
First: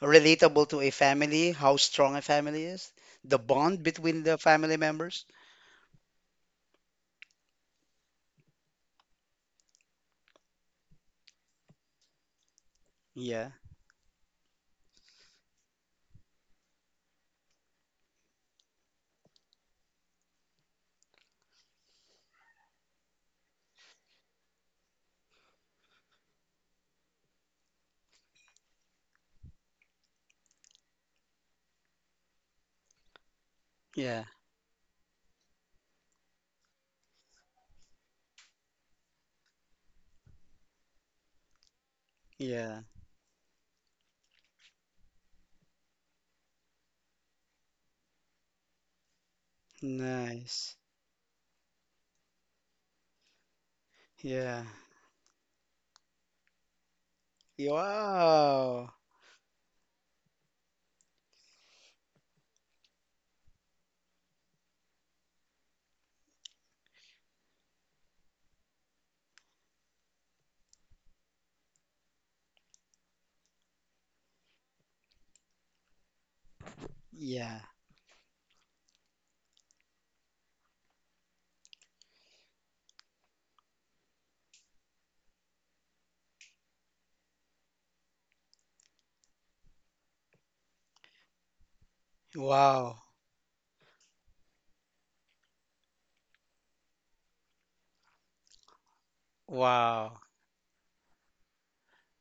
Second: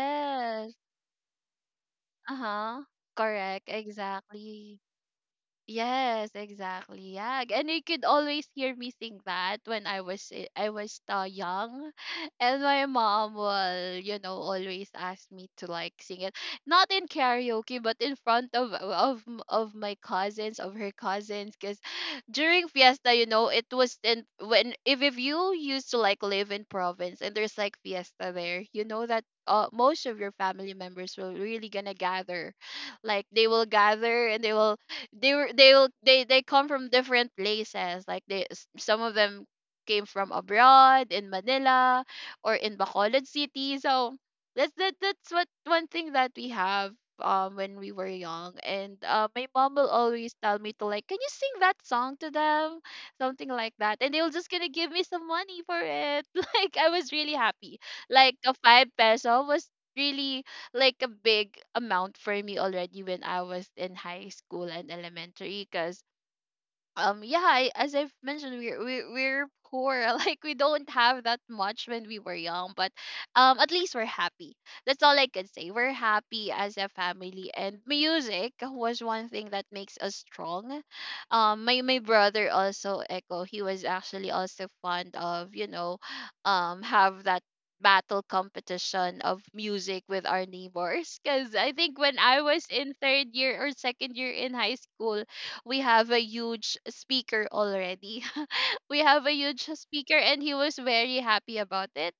relatable to a family, how strong a family Uh-huh. is, the Correct, bond between the family exactly. members. Yes, exactly. Yeah, and you could always hear me sing that when I was i- I was uh, young, and my mom Yeah. will you know always ask me to like sing it, not in karaoke, but in front of of m- of my cousins, of her cousins, because during fiesta, you know, it was in when if if you used to like live in province and there's like fiesta there, you know that uh, most of your family members will really gonna gather like they will Yeah. gather and they will they were they will they they come from different places like they s- some of them came from abroad in Manila or in Yeah. Bacolod City. So that's that, that's what one thing that we have um when we were young and uh, my mom will always tell me Nice. to like, can you sing that song to them, something like that, and they will just Yeah. gonna give me some money for it. Like I was really happy, like a five Wow. peso was really like a big amount for me already when I was in high school and elementary because um yeah, I, as I've mentioned, we're we're, we're poor. Like we don't have that much when we were young, but um at least we're happy. That's all I can say. We're happy as a family, Yeah. and music was one thing that makes us strong. Um my my brother also, Echo, he was actually also fond of, you know, um have that battle competition of music with our neighbors because I think when I was in Wow. third year or second year in high school, we have a huge speaker already. We have a huge speaker Wow. and he was very happy about it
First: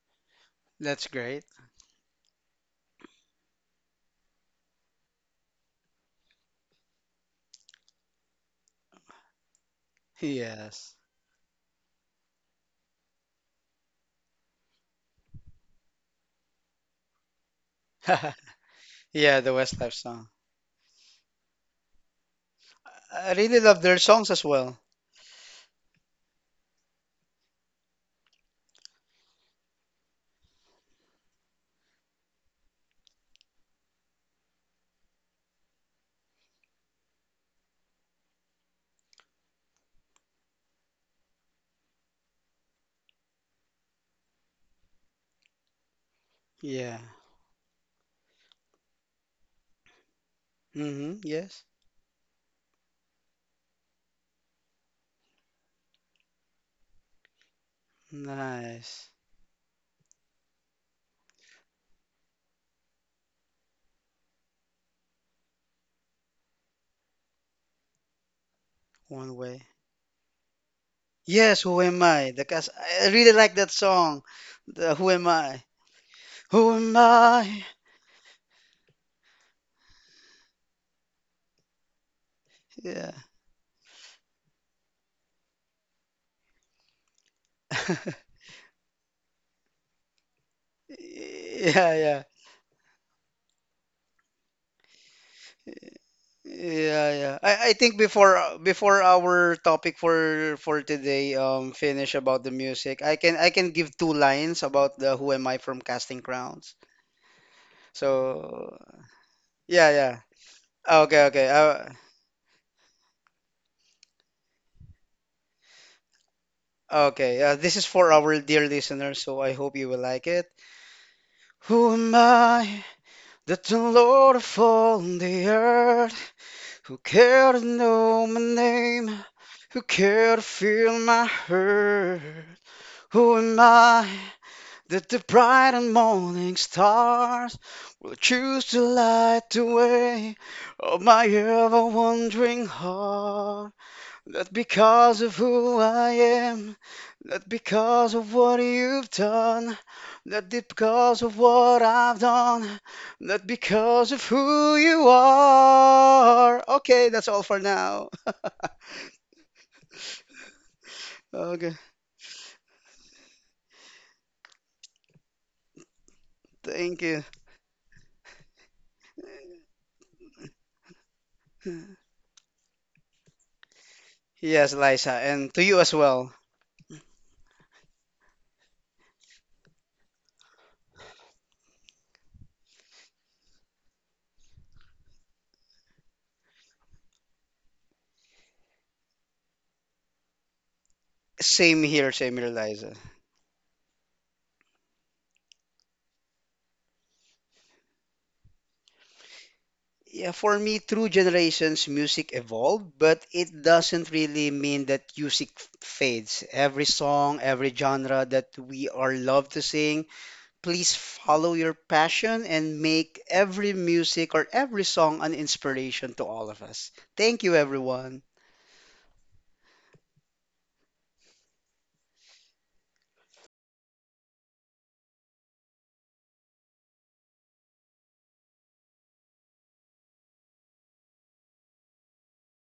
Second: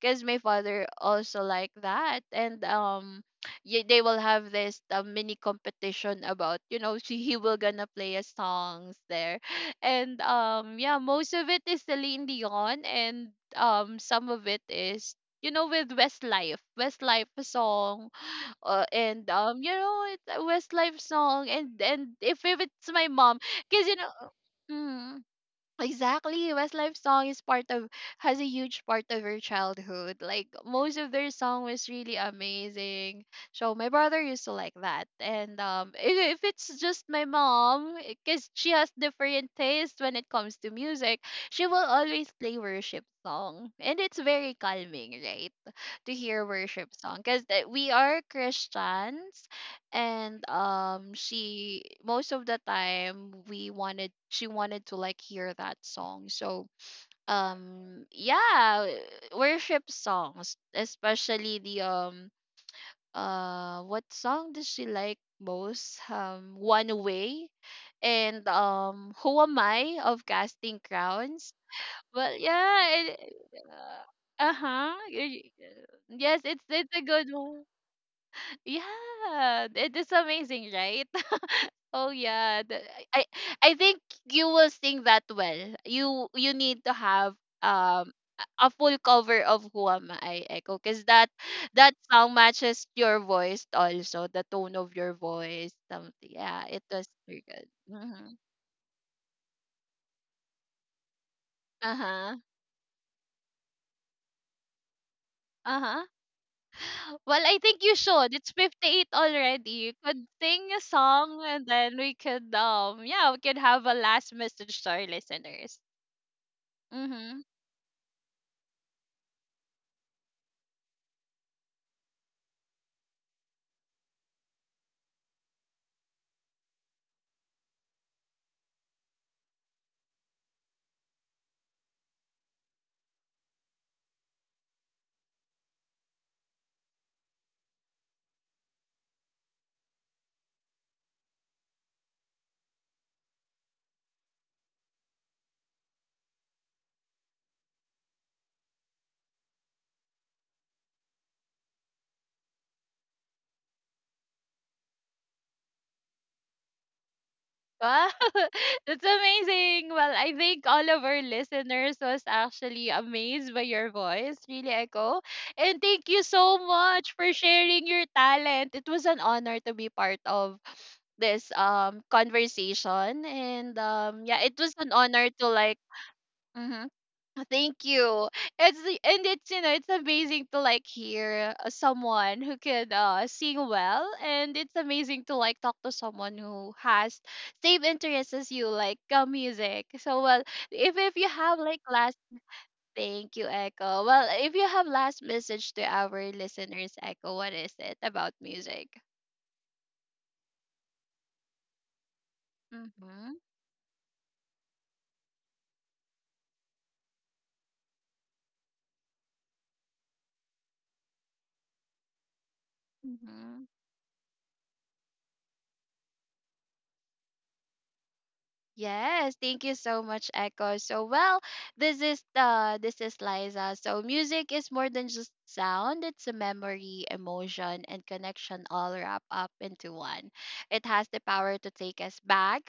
because my father That's also great. like that. And um yeah, they will have this uh, mini competition about, you know, she, he will gonna play a songs there. And um Yes. yeah, most of it is Celine Dion and um some of it is, you know, with Westlife Westlife song. uh, and Yeah, the um you Westlife know song. it's a Westlife song, and and if, if it's my I mom, really love because you their songs know, as well. mm, exactly. Westlife song is part of has a huge part of her childhood. Like most of their song was really amazing. So my brother used to like that. And um if, if it's just my mom, because she has different tastes when it comes to music, she will always play worship song. And it's very calming, right? To hear worship Yeah. song because we are Christians. And um Mm-hmm. Yes. she most of the time we wanted she wanted to like hear that song. So um yeah, Nice. worship songs, especially the um uh what song does she like most, um One Way and um One Who Am way. I of Casting Crowns. Yes, Who Am I? Well, The cast, yeah, I really it, like that song. uh, The uh-huh. Who Am I? Yes, it's Who it's Am a good I? one. Yeah, it is amazing, right? Oh yeah, the, Yeah. I I think you will sing that well. You you need to have um a a full cover of Who Am I, Echo, because that that Yeah, song matches your voice, also the tone of your voice. Something, yeah, it was yeah, yeah. very good. I, I think Hmm. before uh, before our topic for for today um Uh finish huh. about the music, I can I can give two lines about the Who Am I Uh from huh. Casting Crowns. Well, I think you should. It's So fifty-eight already. yeah, You yeah. could sing a Okay, song, okay. and Uh, then we could um yeah, we could have a last message to our listeners. okay. Mhm. Uh, this is for our dear listeners, so I hope you will like it. Who am I that the Lord upon the earth who care to know my name, who care to feel my hurt? Who am I? That the bright and morning stars will choose to light the way of my ever wandering heart. Not because of who I am, not because of what you've done, not because of what I've done, not because of who you are. Okay, that's all for now. Wow. That's amazing. Well, I think all of our Okay, listeners was actually amazed by your voice, really, Echo. And thank you so thank much you. for sharing your talent. It was an honor to be part of this um conversation. And um yeah, it Yes, was an Liza, honor to and to like you as well. mhm. Thank you. It's the and it's, you know, it's amazing to like hear uh, someone who can uh sing well, and it's amazing to like talk to someone who has same interests as you, like uh, music. So well, if if you have like Same here, last, same here, Liza. thank you, Echo. Well, if you have last message to our listeners, Echo, what is it about music? Yeah, for me, through generations, music evolved, but Mm-hmm. it doesn't really mean that music f- fades. Every song, every genre that we are loved to sing, please follow your passion and make Mm-hmm. every music or every song an inspiration to all of us. Thank you, everyone. Yes, thank you so much, Echo. So well, this is uh this is Liza. So music is more than just sound. It's a memory, emotion, and connection all wrapped up into one. It has the power to take us back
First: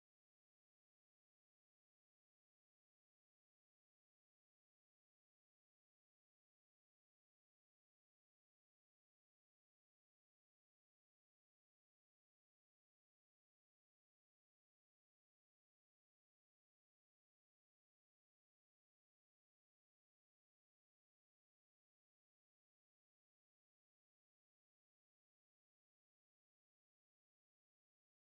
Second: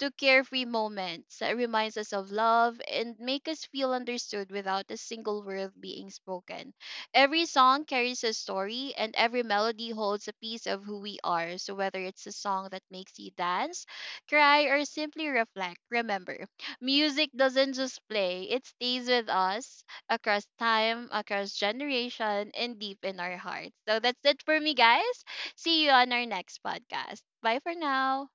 to carefree moments. It reminds us of love, and make us feel understood without a single word being spoken. Every song carries a story, and every melody holds a piece of who we are. So whether it's a song that makes you dance, cry, or simply reflect, remember, music doesn't just play, it stays with us across time, across generation, and deep in our hearts. So that's it for me, guys. See you on our next podcast. Bye for now.